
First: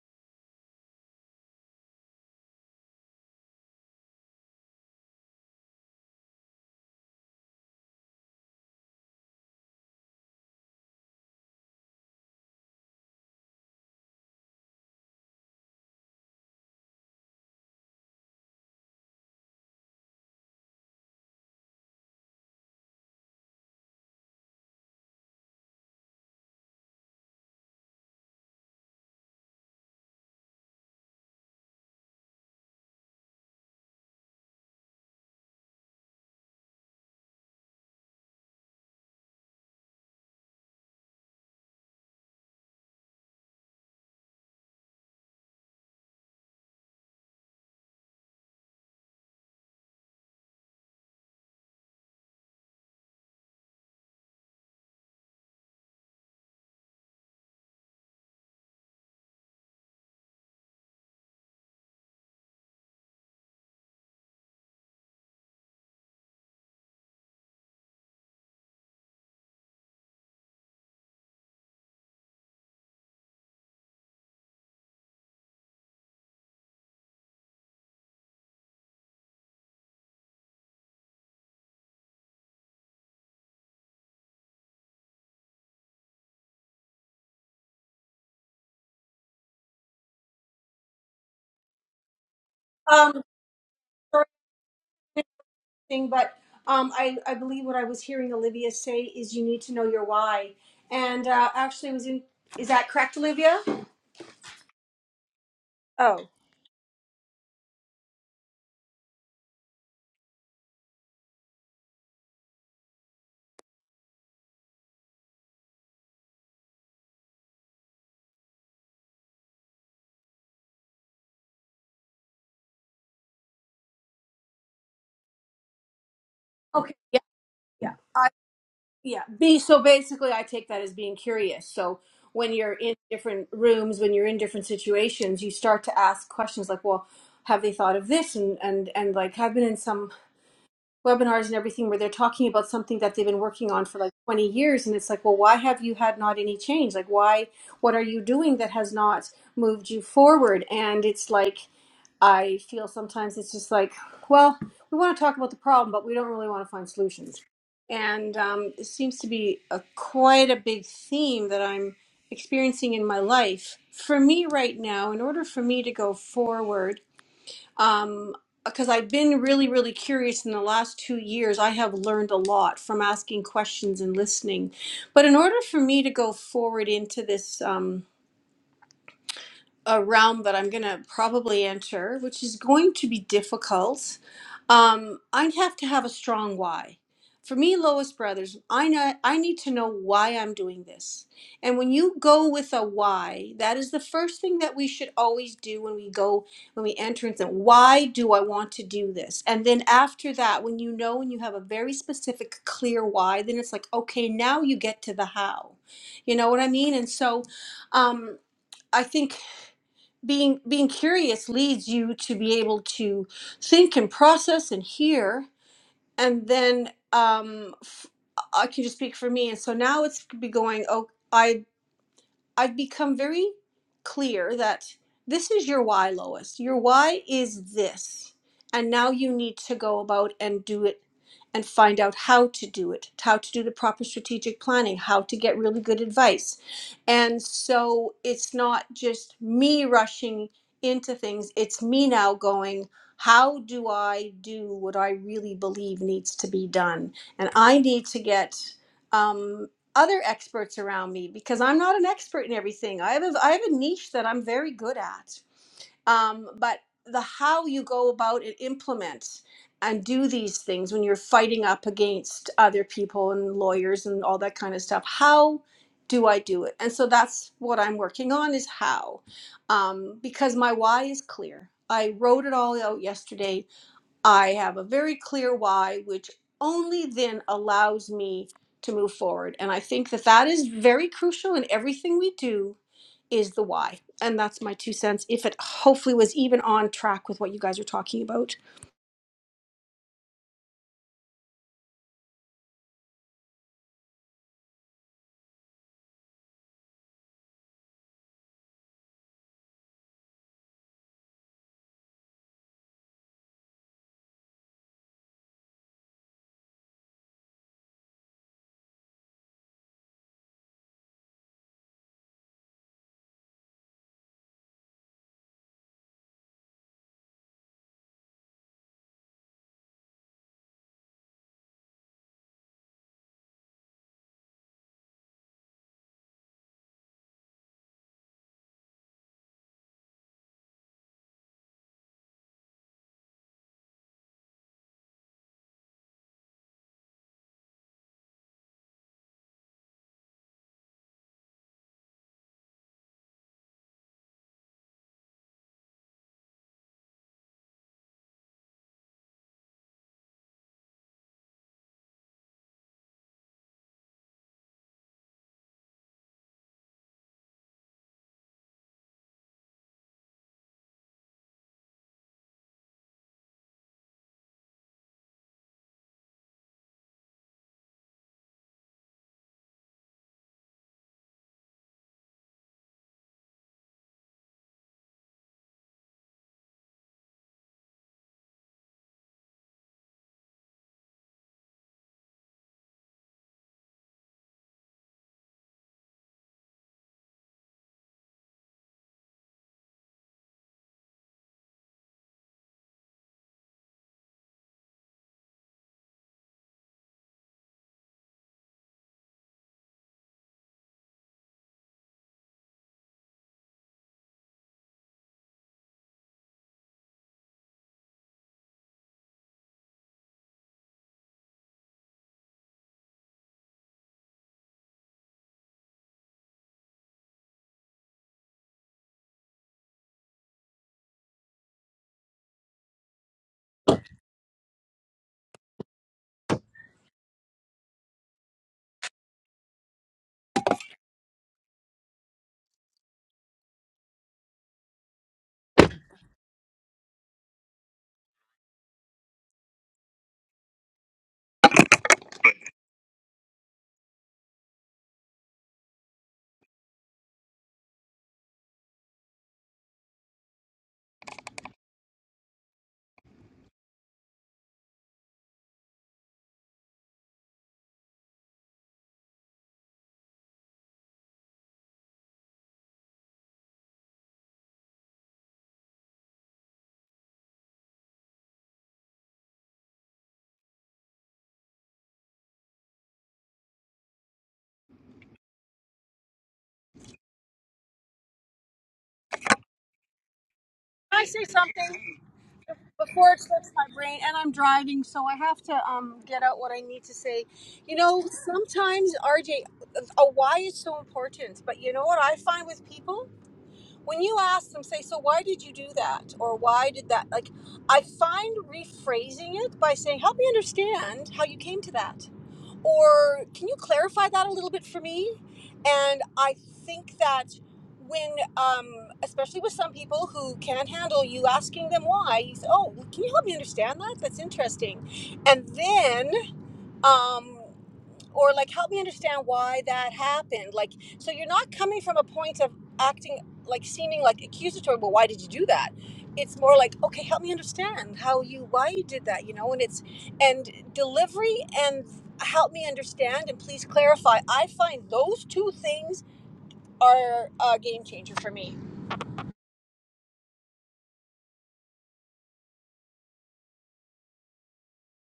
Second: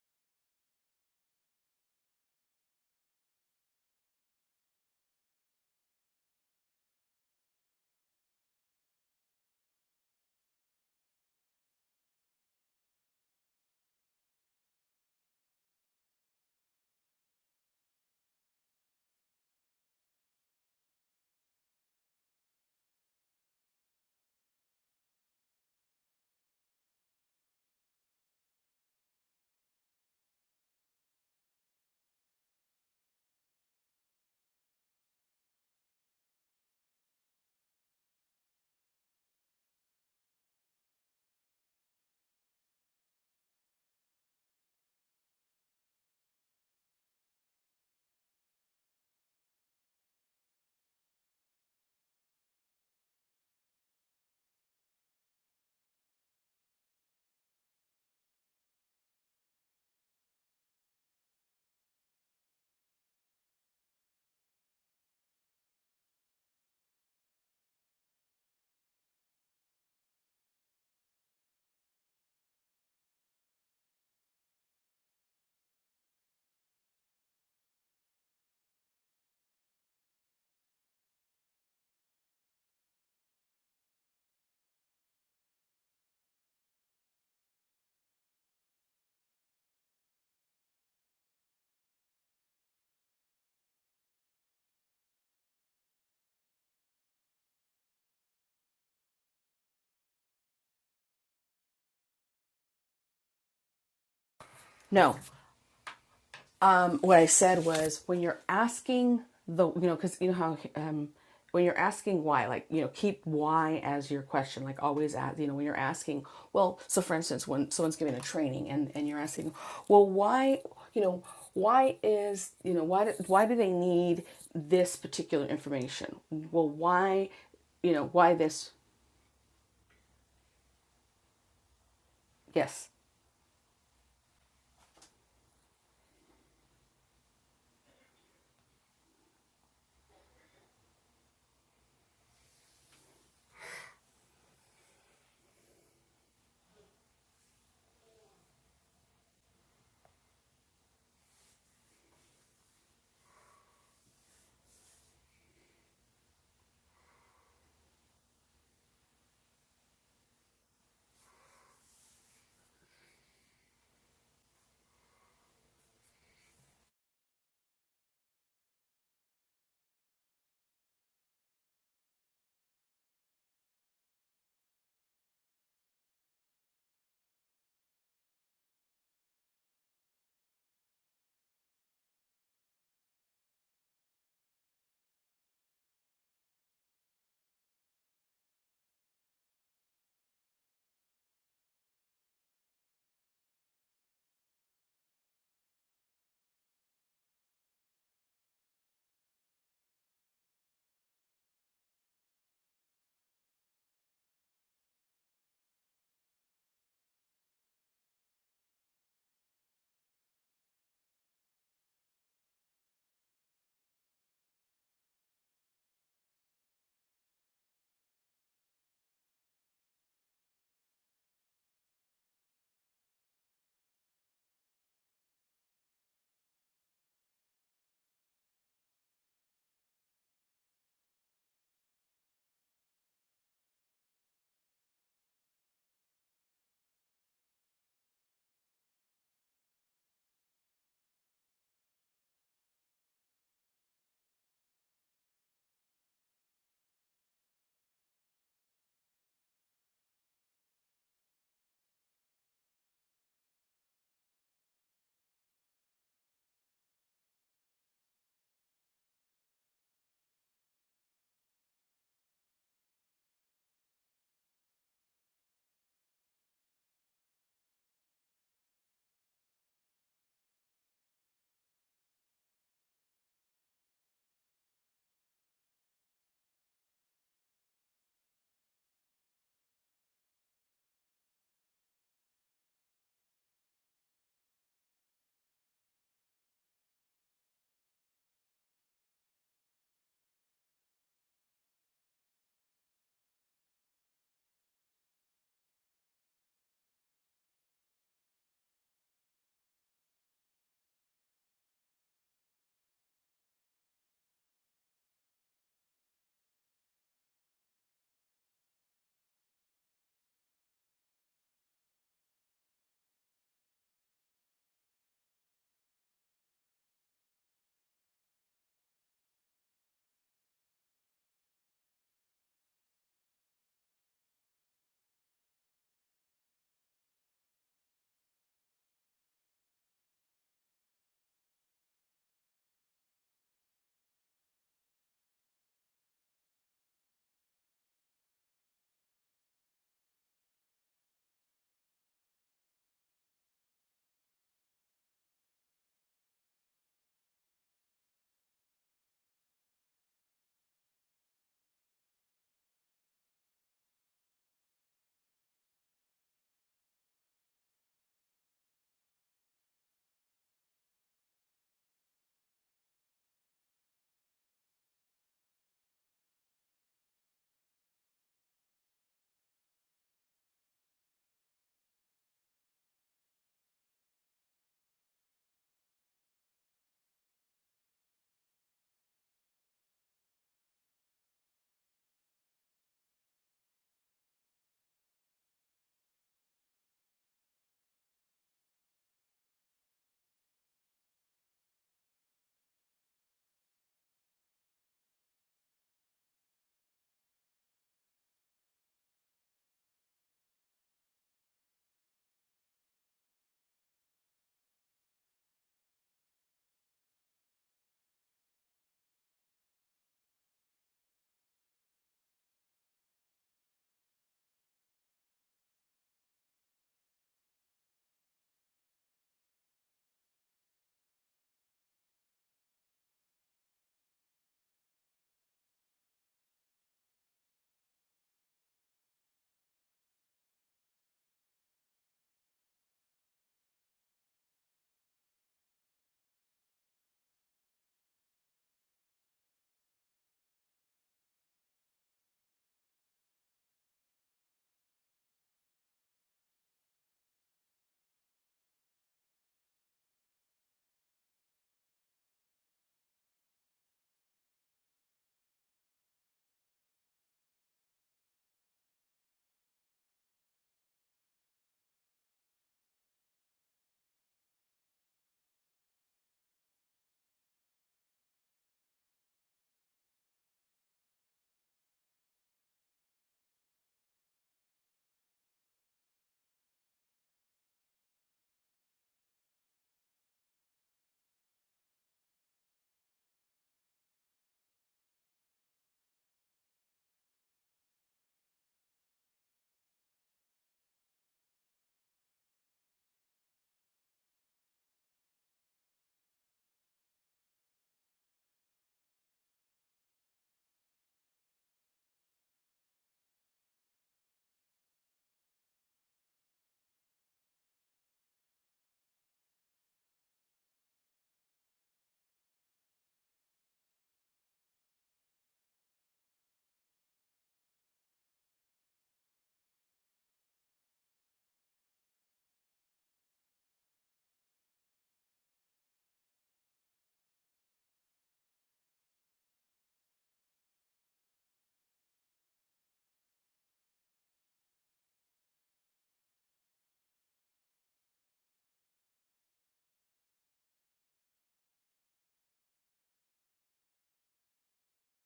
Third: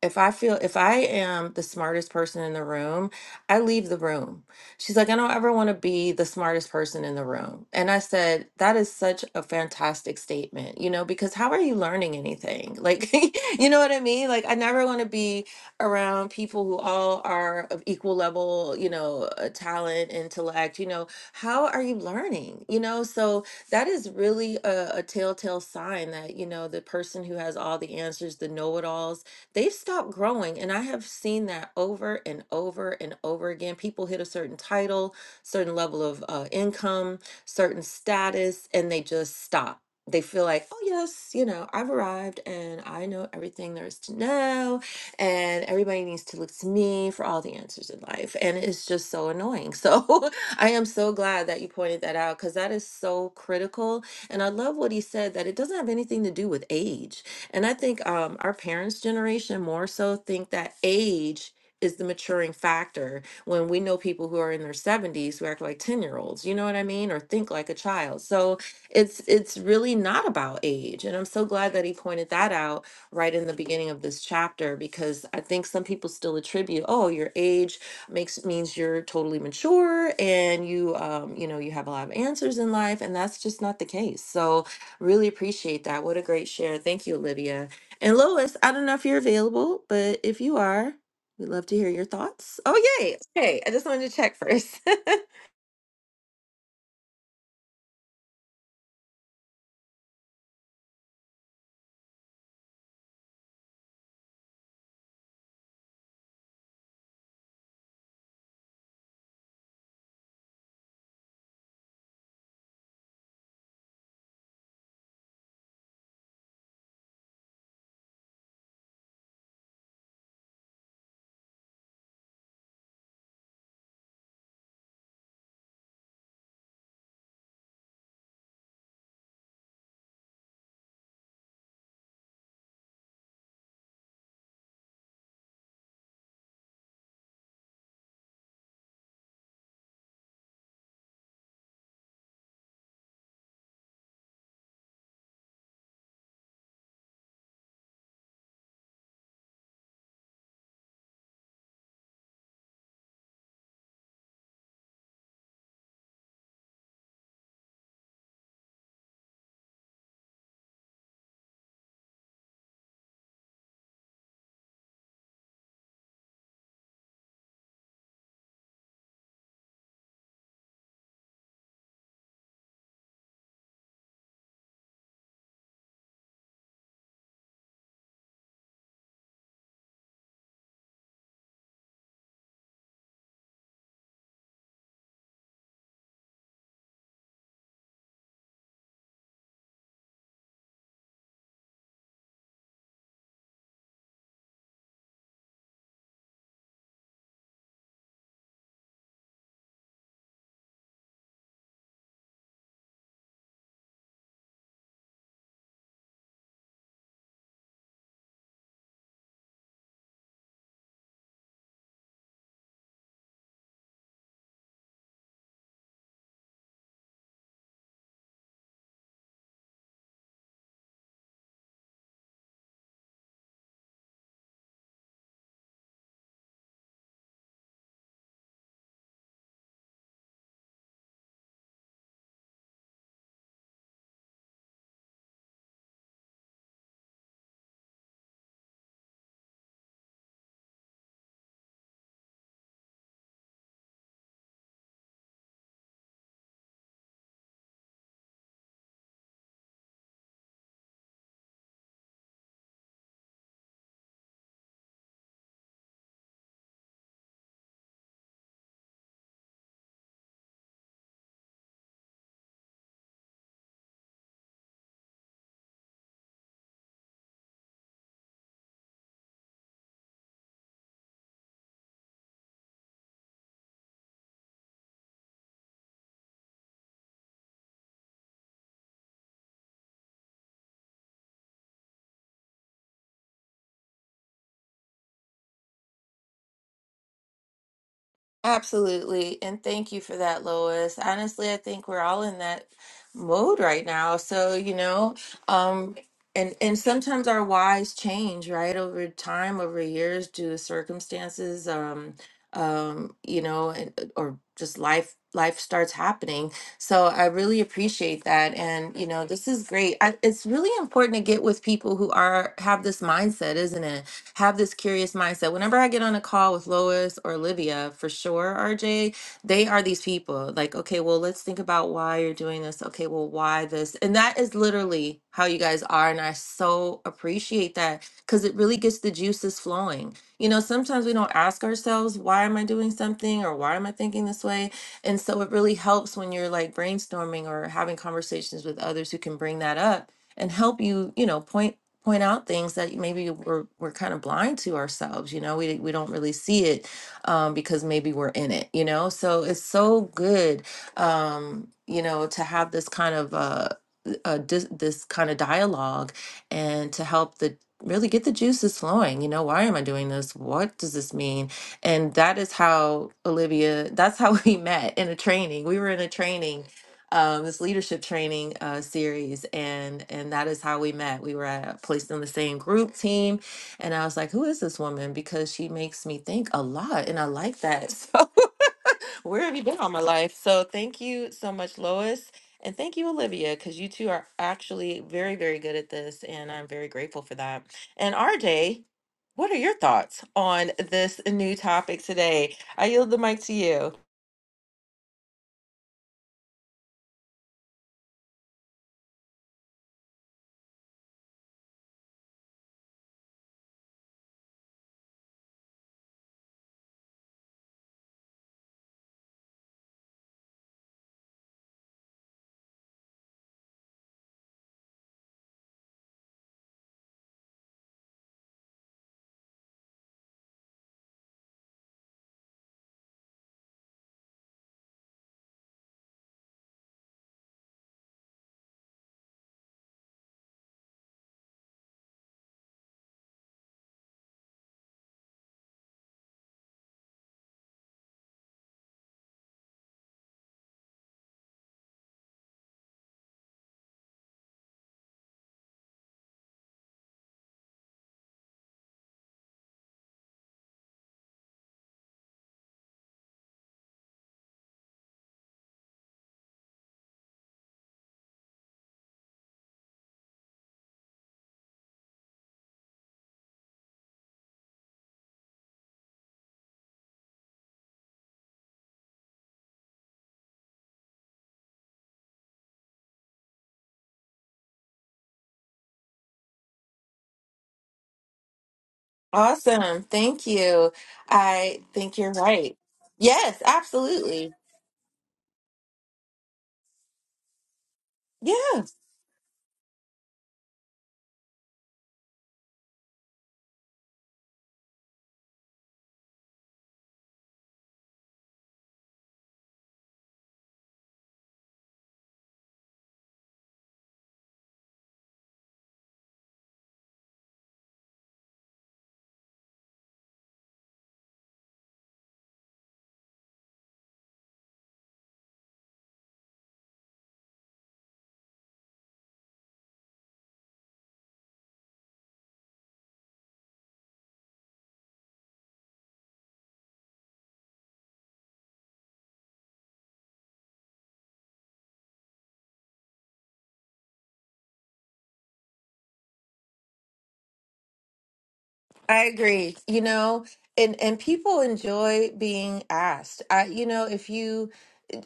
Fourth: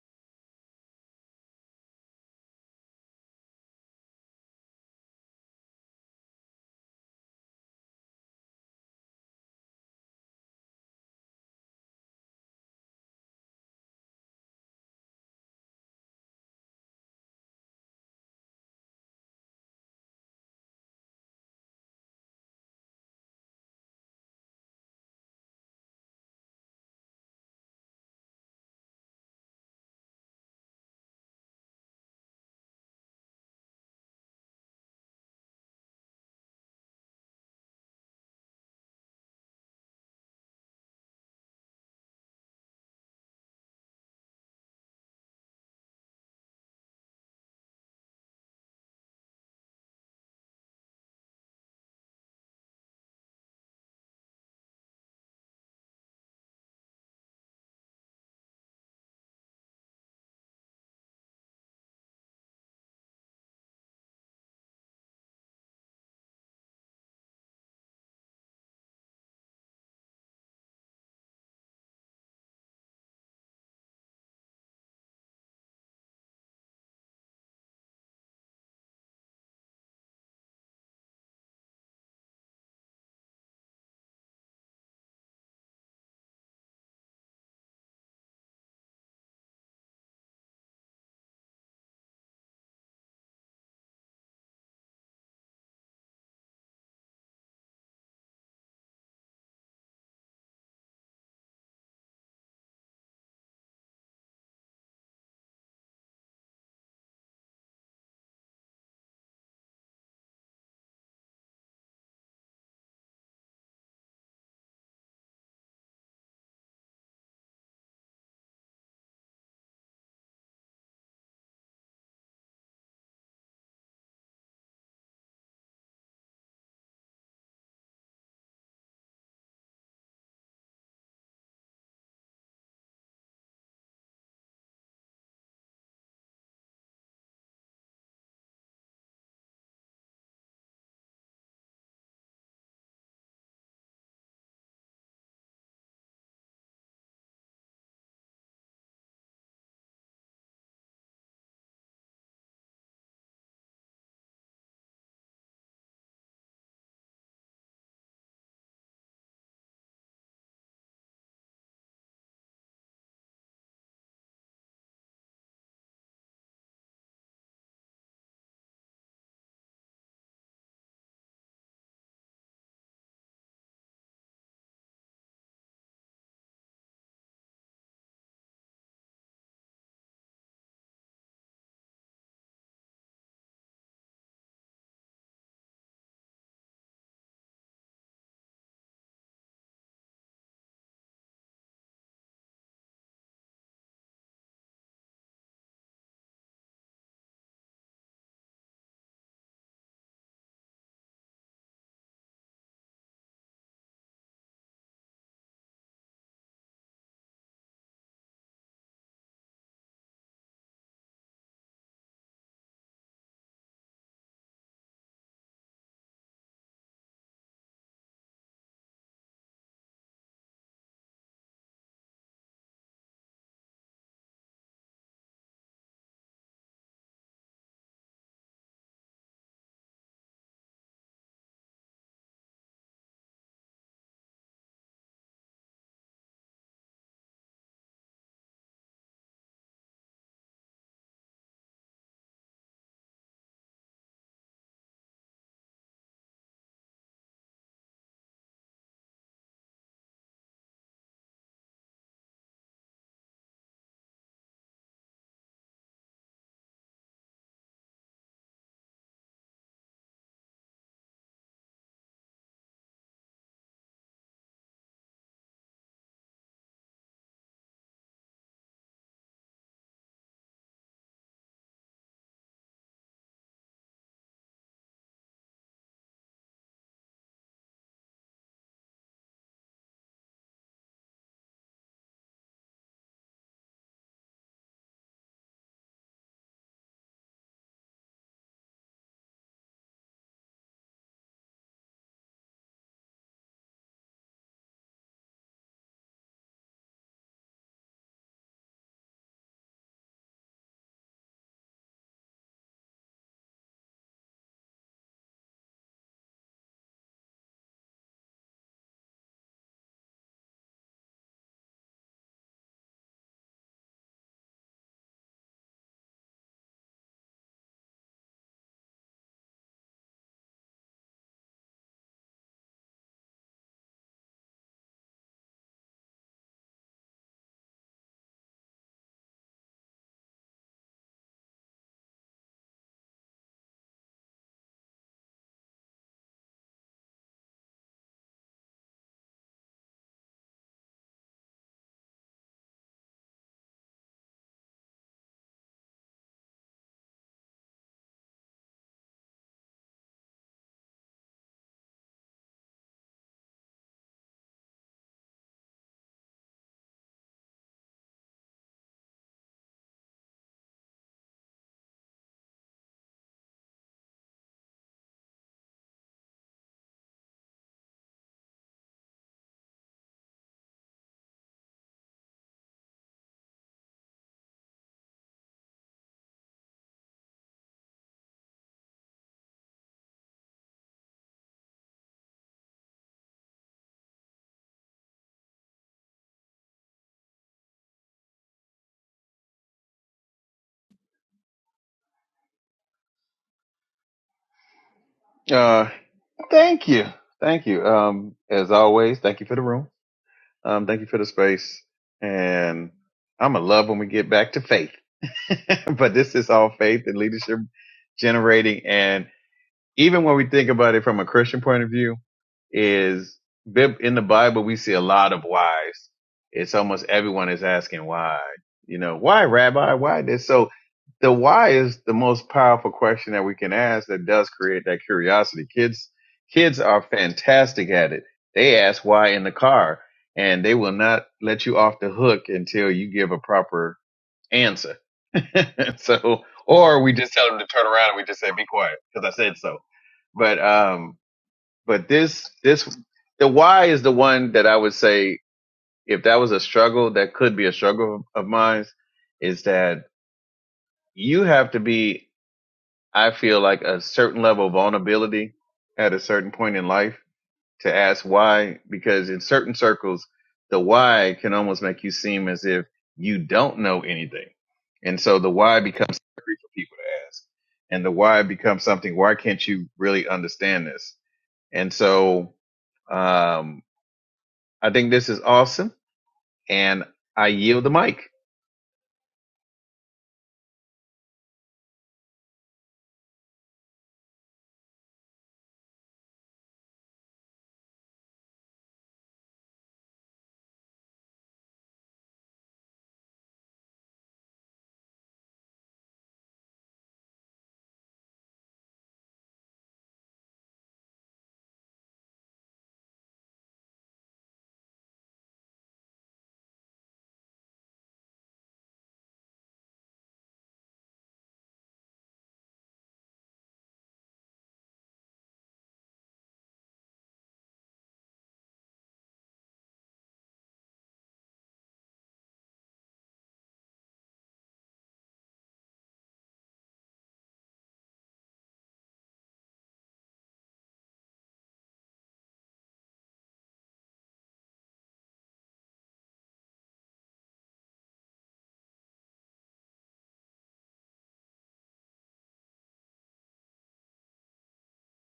[SPEAKER 2] if I feel if I am the smartest person in the room, I leave the room. She's like, I don't ever want to be the smartest person in the room. And I said, that is such a fantastic statement, you know, because how are you learning anything? Like, you know what I mean? Like, I never want to be around people who all are of equal level, you know, uh, talent, intellect, you know, how are you learning? You know, so that is really a, a telltale sign that, you know, the person who has all the answers, the know it alls, they've stopped growing. And I have seen that over and over and over again. People hit a certain title, certain level of uh, income, certain status, and they just stop. They feel like, oh, yes, you know, I've arrived and I know everything there is to know, and everybody needs to look to me for all the answers in life. And it's just so annoying. So I am so glad that you pointed that out because that is so critical. And I love what he said that it doesn't have anything to do with age and I think um, our parents' generation more so think that age is the maturing factor when we know people who are in their 70s who act like 10 year olds you know what i mean or think like a child so it's it's really not about age and i'm so glad that he pointed that out right in the beginning of this chapter because i think some people still attribute oh your age makes means you're totally mature and you um, you know you have a lot of answers in life and that's just not the case so Really appreciate that. What a great share. Thank you, Olivia. And Lois, I don't know if you're available, but if you are, we'd love to hear your thoughts. Oh, yay.
[SPEAKER 4] Um,
[SPEAKER 2] Okay. I just wanted to check first.
[SPEAKER 4] but um, I, I believe what I was hearing Olivia say is you need to know your why. And uh, actually, it was in is that correct, Olivia? Oh, Okay. yeah, Yeah. I, yeah. Be so basically, I take that as being curious. So when you're in different rooms, when you're in different situations, you start to ask questions like, "Well, have they thought of this?" And and and like, "Have been in some." webinars and everything where they're talking about something that they've been working on for like 20 years and it's like well why have you had not any change like why what are you doing that has not moved you forward and it's like i feel sometimes it's just like well we want to talk about the problem but we don't really want to find solutions and um, it seems to be a quite a big theme that i'm experiencing in my life for me right now in order for me to go forward um, because I've been really, really curious in the last two years. I have learned a lot from asking questions and listening. But in order for me to go forward into this, um, a realm that I'm going to probably enter, which is going to be difficult. Um, I have to have a strong why. For me, Lois Brothers, I know I need to know why I'm doing this. And when you go with a why, that is the first thing that we should always do when we go when we enter into why do I want to do this? And then after that, when you know and you have a very specific, clear why, then it's like okay, now you get to the how. You know what I mean? And so, um, I think being being curious leads you to be able to think and process and hear and then um f- i can just speak for me and so now it's be going oh I. I've become very clear that this is your why, Lois. Your why is this. And now you need to go about and do it and find out how to do it, how to do the proper strategic planning, how to get really good advice. And so it's not just me rushing into things, it's me now going, how do I do what I really believe needs to be done? And I need to get. Um, other experts around me because I'm not an expert in everything. I have a, I have a niche that I'm very good at. Um, but the how you go about and implement and do these things when you're fighting up against other people and lawyers and all that kind of stuff, how do I do it? And so that's what I'm working on is how, um, because my why is clear. I wrote it all out yesterday I have a very clear why, which only then allows me to move forward. And I think that that is very crucial in everything we do is the why. And that's my two cents. If it hopefully was even on track with what you guys are talking about.
[SPEAKER 2] Absolutely. And thank you for that, Lois. Honestly, I think we're all in that mode right now. So, you know, um, and and sometimes our whys change, right? Over time, over years, due to circumstances, um, um, you know, and, uh, or just life life starts happening. So I really appreciate that. And, you know, this is great. I, it's really important to get with people who are have this mindset, isn't it? have this curious mindset. Whenever I get on a call with Lois or Olivia, for sure, RJ, they are these people. Like, okay, well, let's think about why you're doing this. Okay, well, why this? And that is literally how you guys are. And I so appreciate that because it really gets the juices flowing. You know, sometimes we don't ask ourselves, why am I doing something or why am I thinking this way? And so it really helps when you're like brainstorming or having conversations with others who can bring that up and help you, you know, point point out things that maybe we're we're kind of blind to ourselves you know we we don't really see it um because maybe we're in it you know so it's so good um you know to have this kind of uh uh dis- this kind of dialogue and to help the really get the juices flowing you know why am i doing this what does this mean and that is how olivia that's how we met in a training we were in a training um, this leadership training uh, series, and and that is how we met. We were at, placed in the same group team, and I was like, "Who is this woman?" Because she makes me think a lot, and I like that. So, where have you been all my life? So, thank you so much, Lois, and thank you, Olivia, because you two are actually very, very good at this, and I'm very grateful for that. And RJ, what are your thoughts on this new topic today? I yield the mic to you.
[SPEAKER 3] Uh, thank you, thank you. Um, as always, thank you for the room. Um, thank you for the space. And I'm gonna love when we get back to faith. but this is all faith and leadership generating. and. even when we think about it from a Christian point of view, is Bib- in the Bible we see a lot of whys. It's almost everyone is asking why. You know, why, Rabbi? Why this? So the why is the most powerful question that we can ask that does create that curiosity. Kids, kids are fantastic at it. They ask why in the car and they will not let you off the hook until you give a proper answer so, or we just tell them to turn around and we just say, be quiet because I said so. But, um, but this, this, the why is the one that I would say, if that was a struggle, that could be a struggle of mine is that you have to be, I feel like a certain level of vulnerability at a certain point in life to ask why, because in certain circles, the why can almost make you seem as if you don't know anything. And so the why becomes scary for people to ask. And the why becomes something, why can't you really understand this? And so um, I think this is awesome. And I yield the mic.
[SPEAKER 2] Awesome. Thank you.
[SPEAKER 4] Can I say
[SPEAKER 2] I
[SPEAKER 4] something
[SPEAKER 2] think you're right.
[SPEAKER 4] before it
[SPEAKER 2] Yes,
[SPEAKER 4] slips my brain? And I'm
[SPEAKER 2] absolutely.
[SPEAKER 4] driving, so I have to um, get out what I need to say. You know,
[SPEAKER 2] Yeah.
[SPEAKER 4] sometimes RJ, a why is so important. But you know what I find with people? when you ask them, say, so why did you do that? Or why did that? Like, I find rephrasing it by saying, help me understand how you came to that. Or can you clarify that a little bit for me? And I think that when, um, especially with some people who can't handle you asking them why, you say, oh, well, can you help me understand that? That's interesting. And then, um, or like help me understand why that happened like so you're not coming from a point of acting like seeming like accusatory but why did you do that it's more like okay help me understand how you why you did that you know and it's and delivery and help me understand and please clarify i find those two things are a game changer for me
[SPEAKER 2] I agree. You know, and and people enjoy being asked. I, you know, if you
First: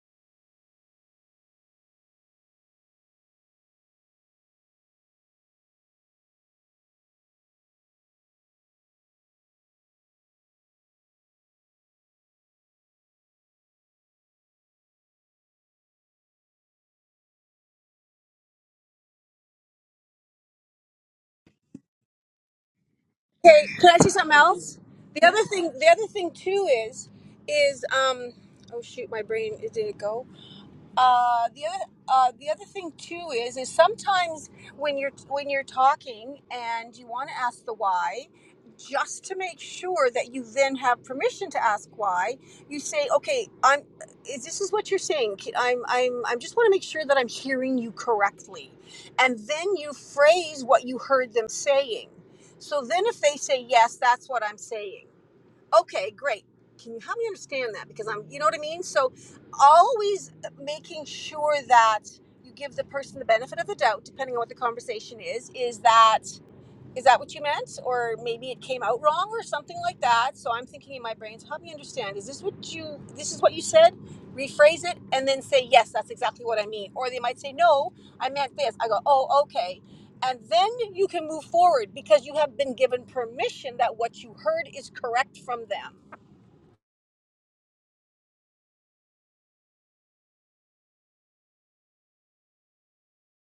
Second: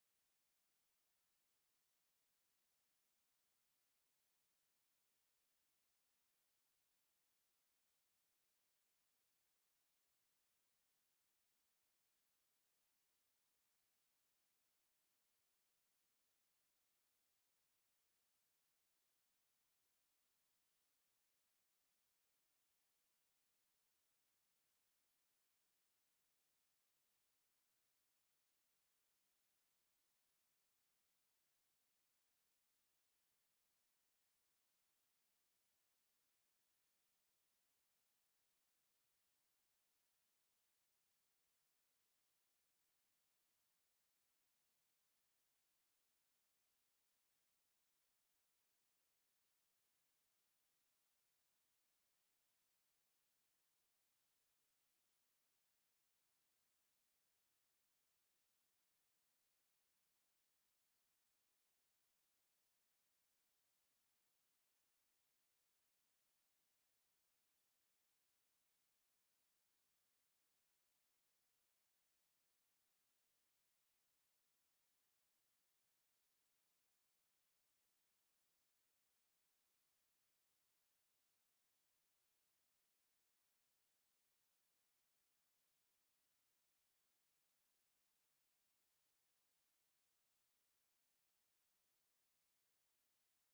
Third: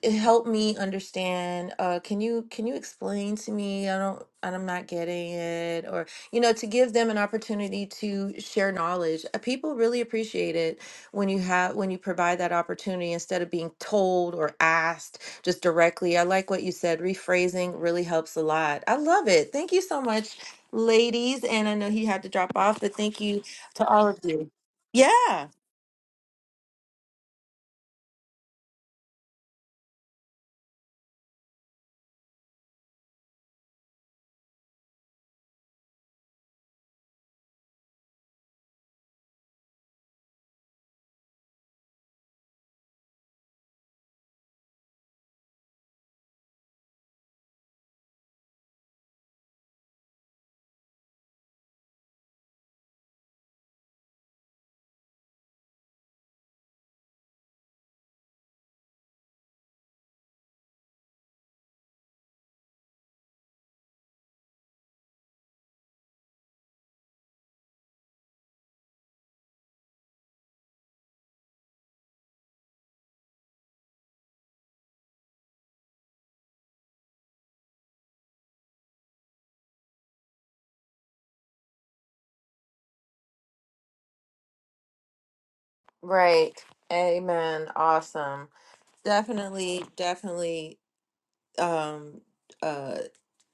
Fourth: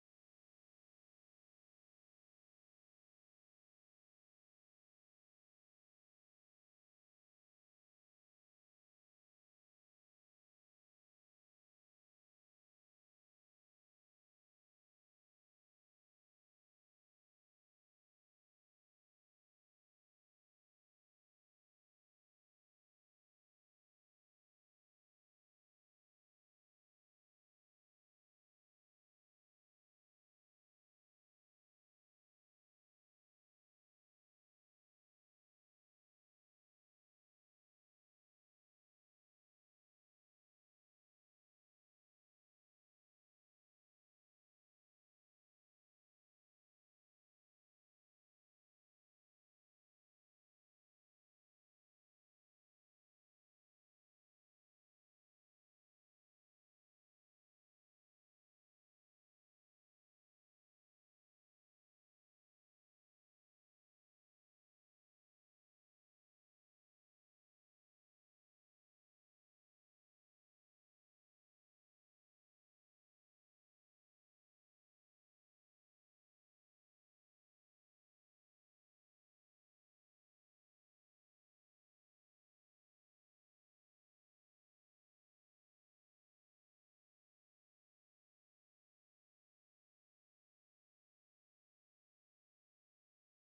[SPEAKER 2] eh, help me understand, uh, can you can you explain to me? I don't, I'm not getting it, or you know, to give them an opportunity to share knowledge. Uh, People really appreciate it when you have when you provide that opportunity instead of being told or asked just directly. I like what you said. Rephrasing really helps a lot. I love it. Thank you so much ladies and i know he had to drop off but thank you
[SPEAKER 4] okay
[SPEAKER 2] to
[SPEAKER 4] can i
[SPEAKER 2] all
[SPEAKER 4] see
[SPEAKER 2] of
[SPEAKER 4] something
[SPEAKER 2] you.
[SPEAKER 4] else the other
[SPEAKER 2] Yeah.
[SPEAKER 4] thing the other thing too is is um oh shoot my brain did it go uh, the other uh, the other thing too is is sometimes when you're when you're talking and you want to ask the why just to make sure that you then have permission to ask why you say okay i'm is this is what you're saying i am i'm i'm i just want to make sure that i'm hearing you correctly and then you phrase what you heard them saying so then if they say yes that's what i'm saying okay great can you help me understand that because i'm you know what i mean so always making sure that you give the person the benefit of the doubt depending on what the conversation is is that is that what you meant? Or maybe it came out wrong or something like that. So I'm thinking in my brain, so help me understand. Is this what you this is what you said? Rephrase it and then say, Yes, that's exactly what I mean. Or they might say, No, I meant this. I go, Oh, okay. And then you can move forward because you have been given permission that what you heard is correct from them.
[SPEAKER 2] Right. Amen. Awesome. Definitely, definitely um uh.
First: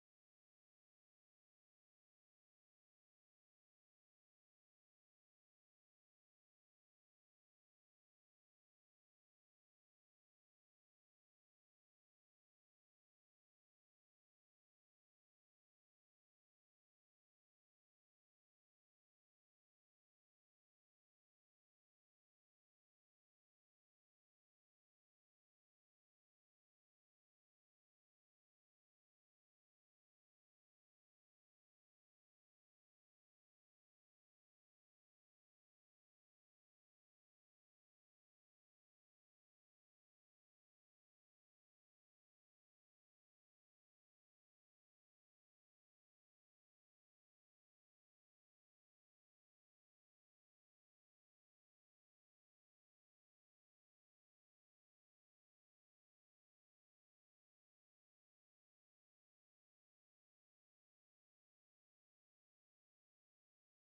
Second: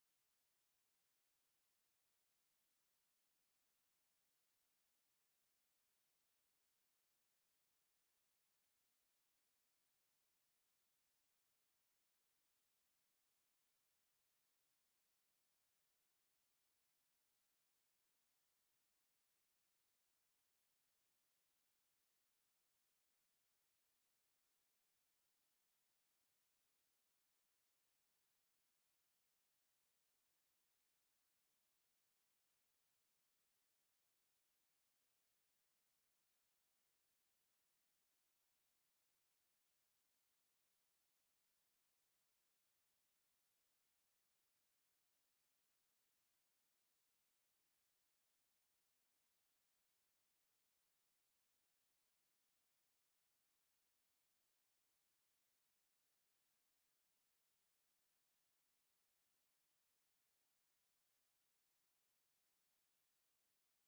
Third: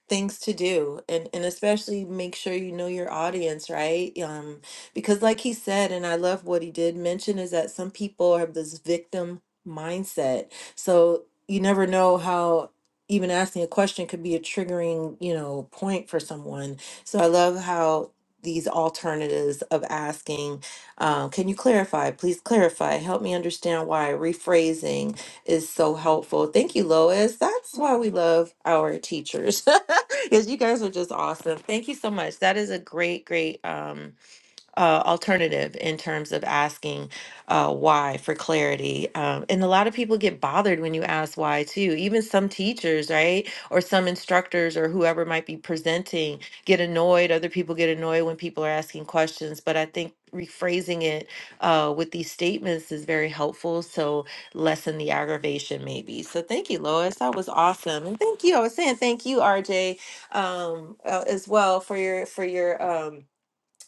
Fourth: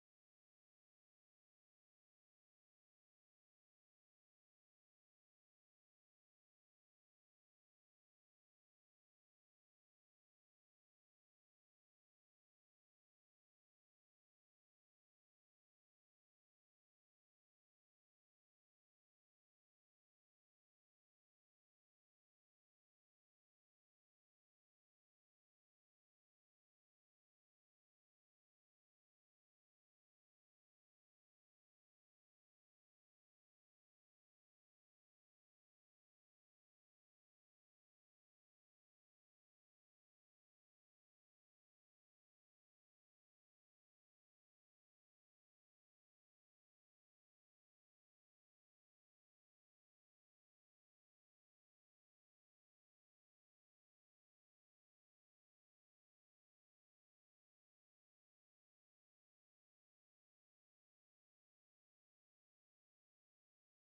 [SPEAKER 2] things to do and and especially make sure you know your audience right um because like he said and i love what he did mention is that some people have this victim mindset so you never know how even asking a question could be a triggering you know point for someone so i love how these alternatives of asking um, can you clarify please clarify help me understand why rephrasing is so helpful. Thank you, Lois. That's why we love our teachers. Because you guys are just awesome. Thank you so much. That is a great, great um uh, alternative in terms of asking uh, why for clarity. Um, and a lot of people get bothered when you ask why, too. Even some teachers, right? Or some instructors or whoever might be presenting get annoyed. Other people get annoyed when people are asking questions. But I think rephrasing it uh, with these statements is very helpful. So lessen the aggravation, maybe. So thank you, Lois. That was awesome. And thank you. I was saying thank you, RJ, um, uh, as well for your, for your, um,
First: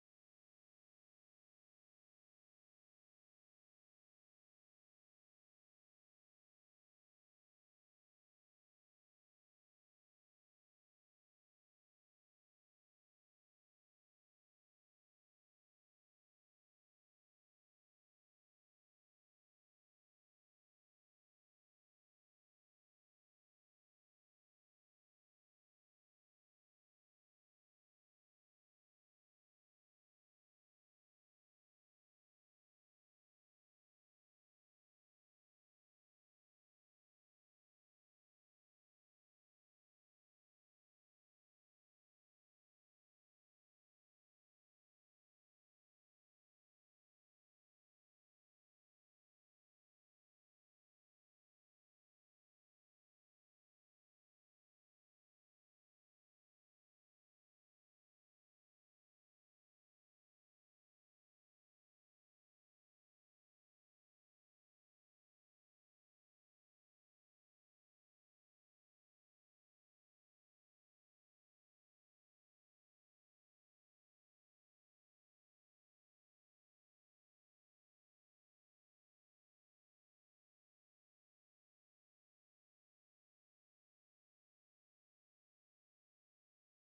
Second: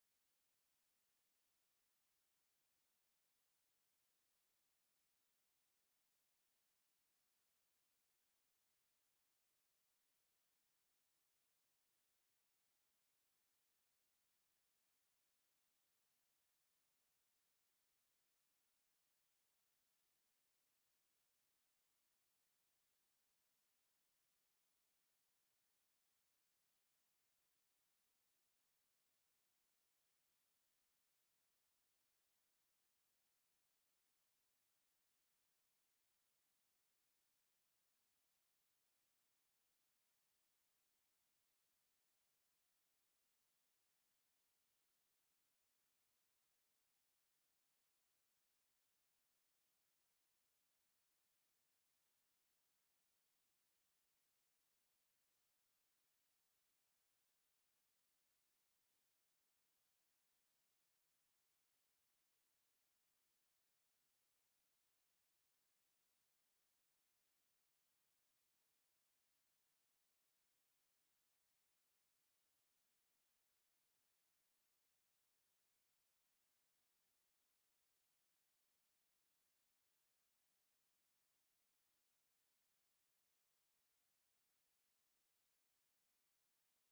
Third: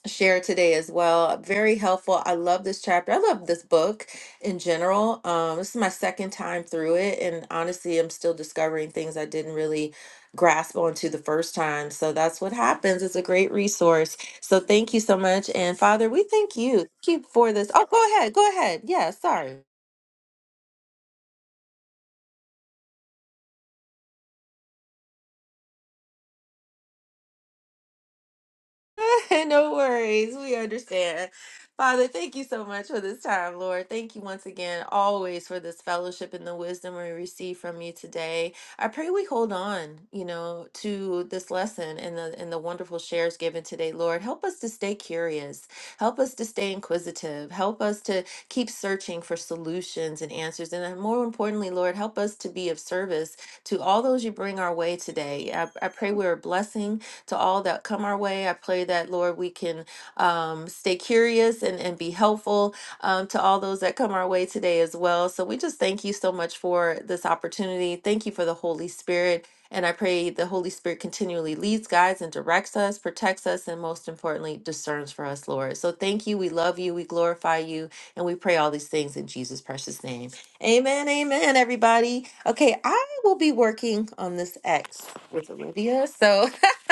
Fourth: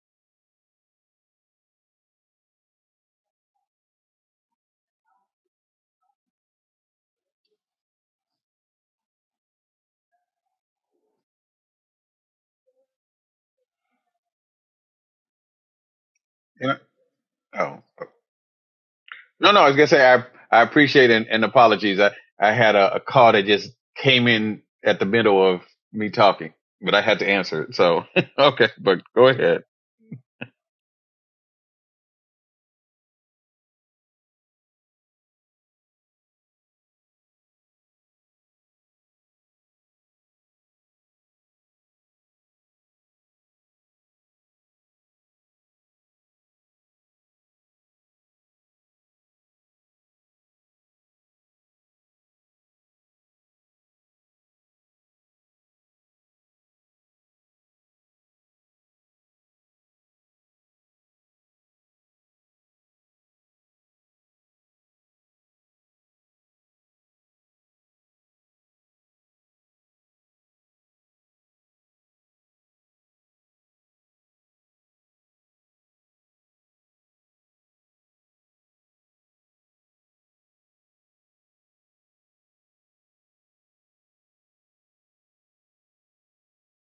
[SPEAKER 2] share today as well. Very helpful. I love this chapter. I love this book in general. Um, this is my second time through it, and honestly, I'm still discovering things I didn't really grasp onto the first time. So that's what happens. It's a great resource. So thank you so much. And Father, we thank
[SPEAKER 3] Yeah.
[SPEAKER 2] you. Thank you for this.
[SPEAKER 3] Oh.
[SPEAKER 2] Oh, go ahead. Go ahead. Yeah,
[SPEAKER 3] No,
[SPEAKER 2] sorry.
[SPEAKER 3] no, I was gonna say I I appreciate and, and apologies. I I had a, a call that just came in at the middle of me talking, but I had to answer it. So okay, but go ahead.
[SPEAKER 2] no worries. We understand. Father, thank you so much for this time, Lord. Thank you once again, always, for this fellowship and the wisdom we receive from you today. I pray we hold on, you know, to this lesson and the and the wonderful shares given today, Lord. Help us to stay curious. Help us to stay inquisitive. Help us to keep searching for solutions and answers. And then more importantly, Lord, help us to be of service to all those you bring our way today. I, I pray we're a blessing to all that come our way. I pray that, Lord, we can um, stay curious and, and be helpful um, to all those that come our way today as well. So we just thank you so much for this opportunity. Thank you for the Holy Spirit. And I pray the Holy Spirit continually leads, guides, and directs us, protects us, and most importantly, discerns for us, Lord. So thank you. We love you. We glorify you. And we pray all these things in Jesus' precious name. Amen. Amen, everybody. Okay, I We'll be working on this X with Olivia. So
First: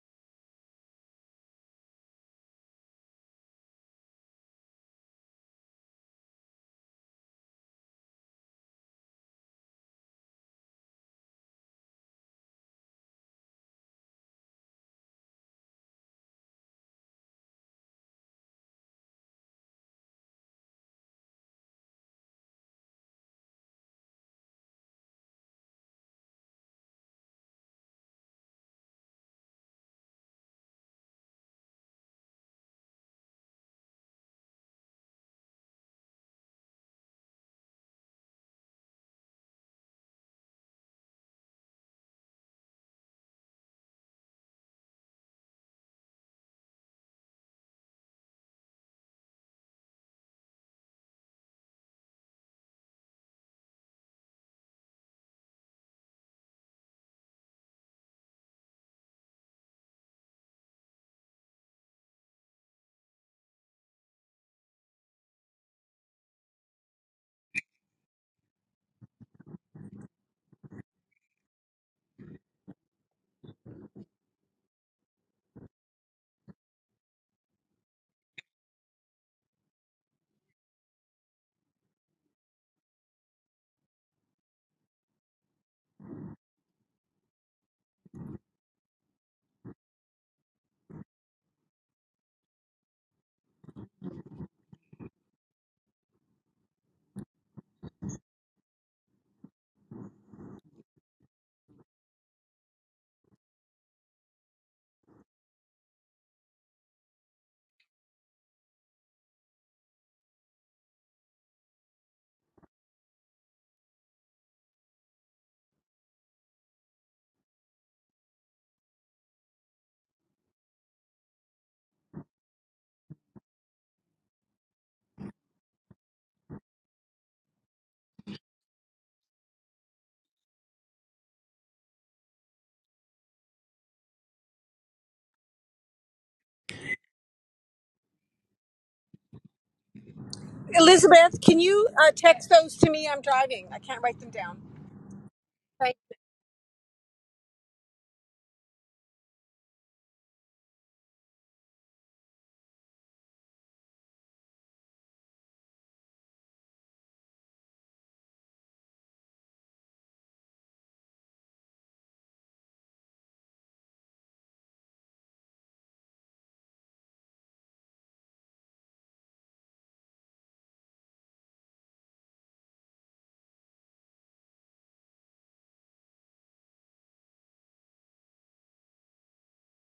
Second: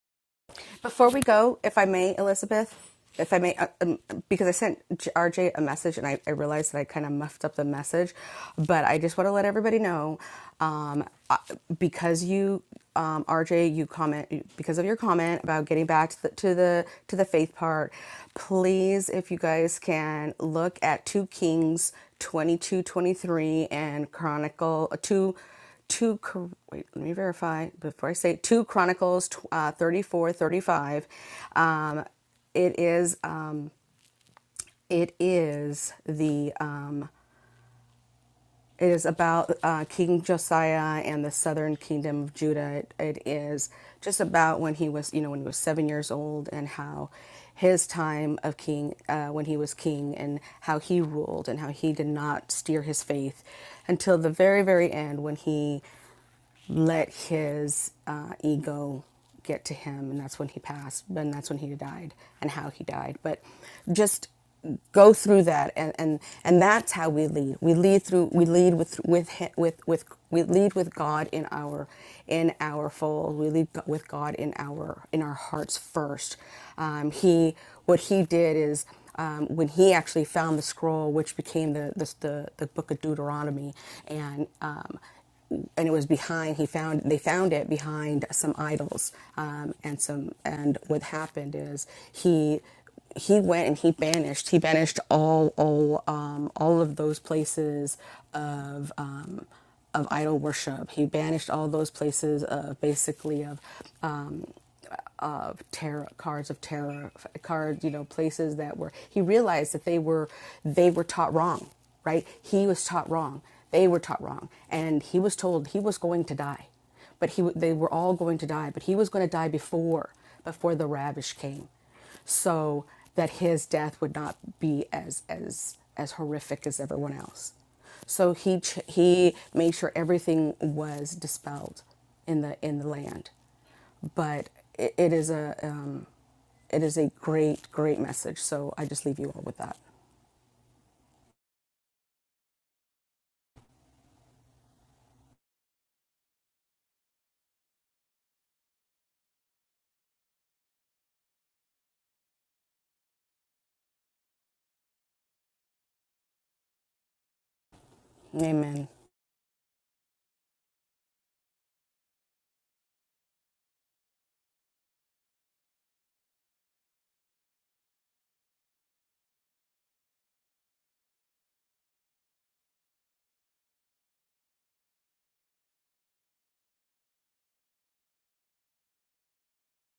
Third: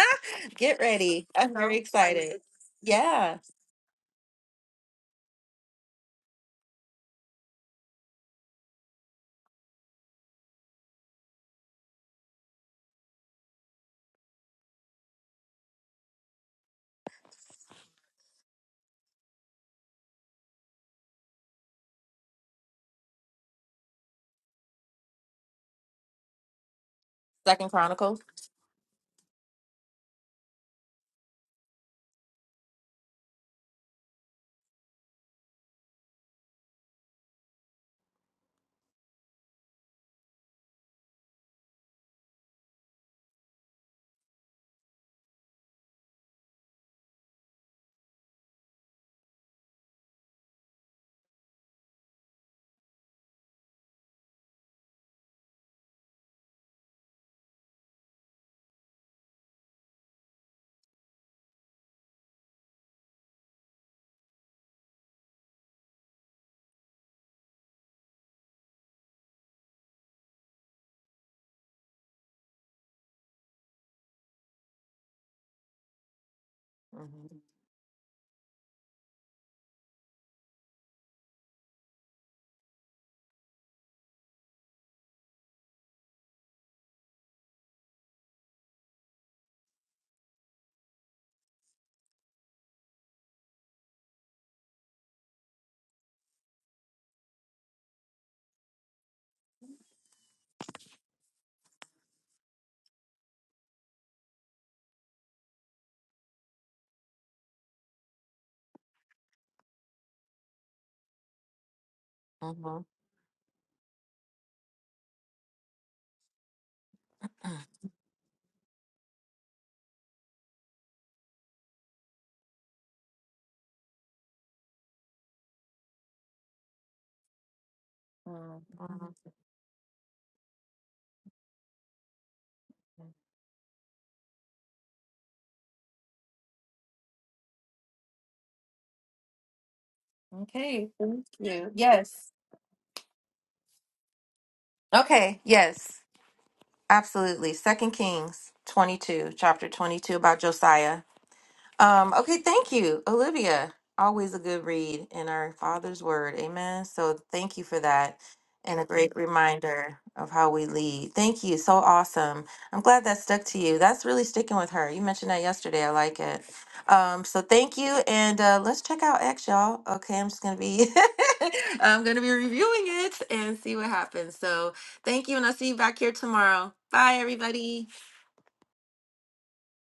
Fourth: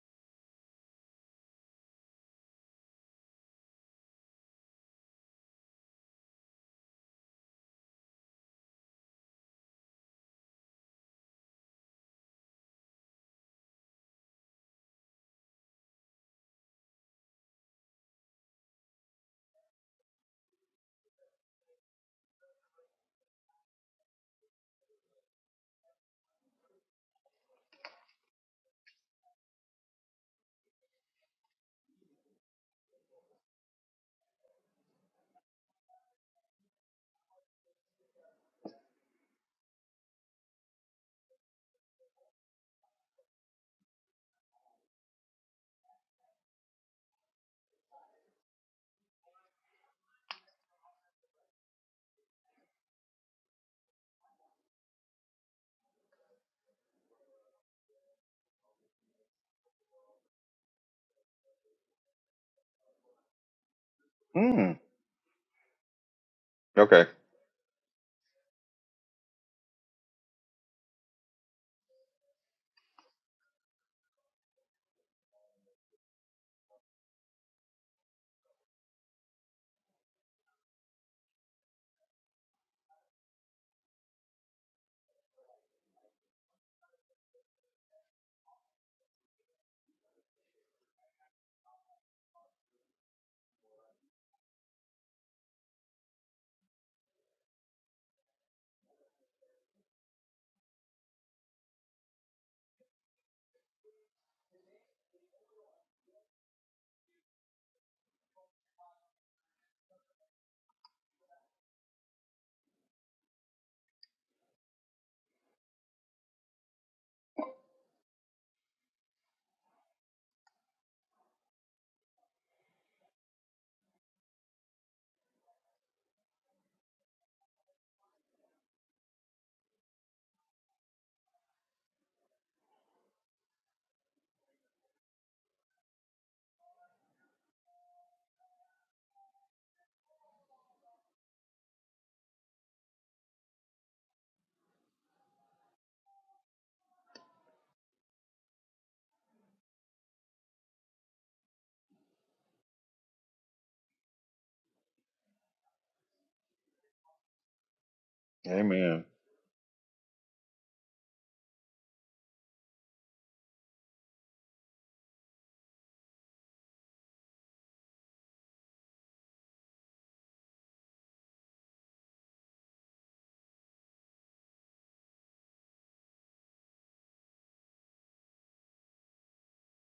[SPEAKER 2] get
[SPEAKER 1] Before we
[SPEAKER 2] ready. I'm
[SPEAKER 1] go,
[SPEAKER 2] very
[SPEAKER 1] if I may,
[SPEAKER 2] excited.
[SPEAKER 1] Elizabeth, if
[SPEAKER 2] Yeah.
[SPEAKER 1] I may, uh, um, because I sent R J- RJ a message and I, I realized that I kind of muffed up the message, but I just want to let everybody know um, uh, because you, um, RJ, you comment because of your comment about getting back to the, to the to the faith part. Please, if you guys can look at Two Kings twenty two twenty three and Chronicle uh, two. 2 wait let me
[SPEAKER 2] Second
[SPEAKER 1] verify before i
[SPEAKER 2] Chronicles.
[SPEAKER 1] say 2 chronicles uh, 34, 35. um, it is um, it is the um, it is about uh, king josiah and the southern kingdom of judah it it is just about when he was you know when he was seven years old and how his time of king uh, when he was king and how he ruled and how he did not steer his faith until the very very end when he let his uh, ego get to him, and that's when he passed, and that's when he died, and how he died. But just
[SPEAKER 3] Mm,
[SPEAKER 1] go through that, and and, and that's
[SPEAKER 3] okay.
[SPEAKER 1] how we lead. We lead through. We lead with with with with we lead with God in our in our fold. We lead with God in our in our hearts first. Um,
[SPEAKER 2] Mhm,
[SPEAKER 1] he what he did is um, when he actually found the scroll, which became the the, the, the book of Deuteronomy, and um, and it was behind. He found they found it behind some idols, um, and some. And what happened is he he went and he banished. He banished all all um, all of those places of. Um, of idol worship, he banished all those places of basically of um, of terror cards of terror cards you know places that were he realized that they were they were taught wrong right he was
[SPEAKER 2] mhm,
[SPEAKER 1] taught wrong they were taught wrong and he was told he was going to die
[SPEAKER 2] mhm. mhm. Okay. Thank
[SPEAKER 4] Elizabeth, can
[SPEAKER 2] you.
[SPEAKER 4] you uh,
[SPEAKER 2] Yes.
[SPEAKER 4] text those to me? I'm driving. I can't write them down.
[SPEAKER 2] Okay.
[SPEAKER 4] Thank
[SPEAKER 2] Yes. Absolutely. Second Kings 22, chapter 22 about Josiah. Um, okay, thank you, Olivia. Always a good read in our Father's Word. Amen. So thank you for that and a
[SPEAKER 1] amen
[SPEAKER 3] Amen.
[SPEAKER 2] great reminder of how we lead. Thank you. So awesome. I'm glad that stuck to you. That's really sticking with her. You mentioned that yesterday. I like it. Um, so thank you. And uh, let's check out X, y'all. Okay, I'm just going to be. I'm going to be reviewing it and see what happens. So, thank you, and I'll see you back here tomorrow. Bye, everybody.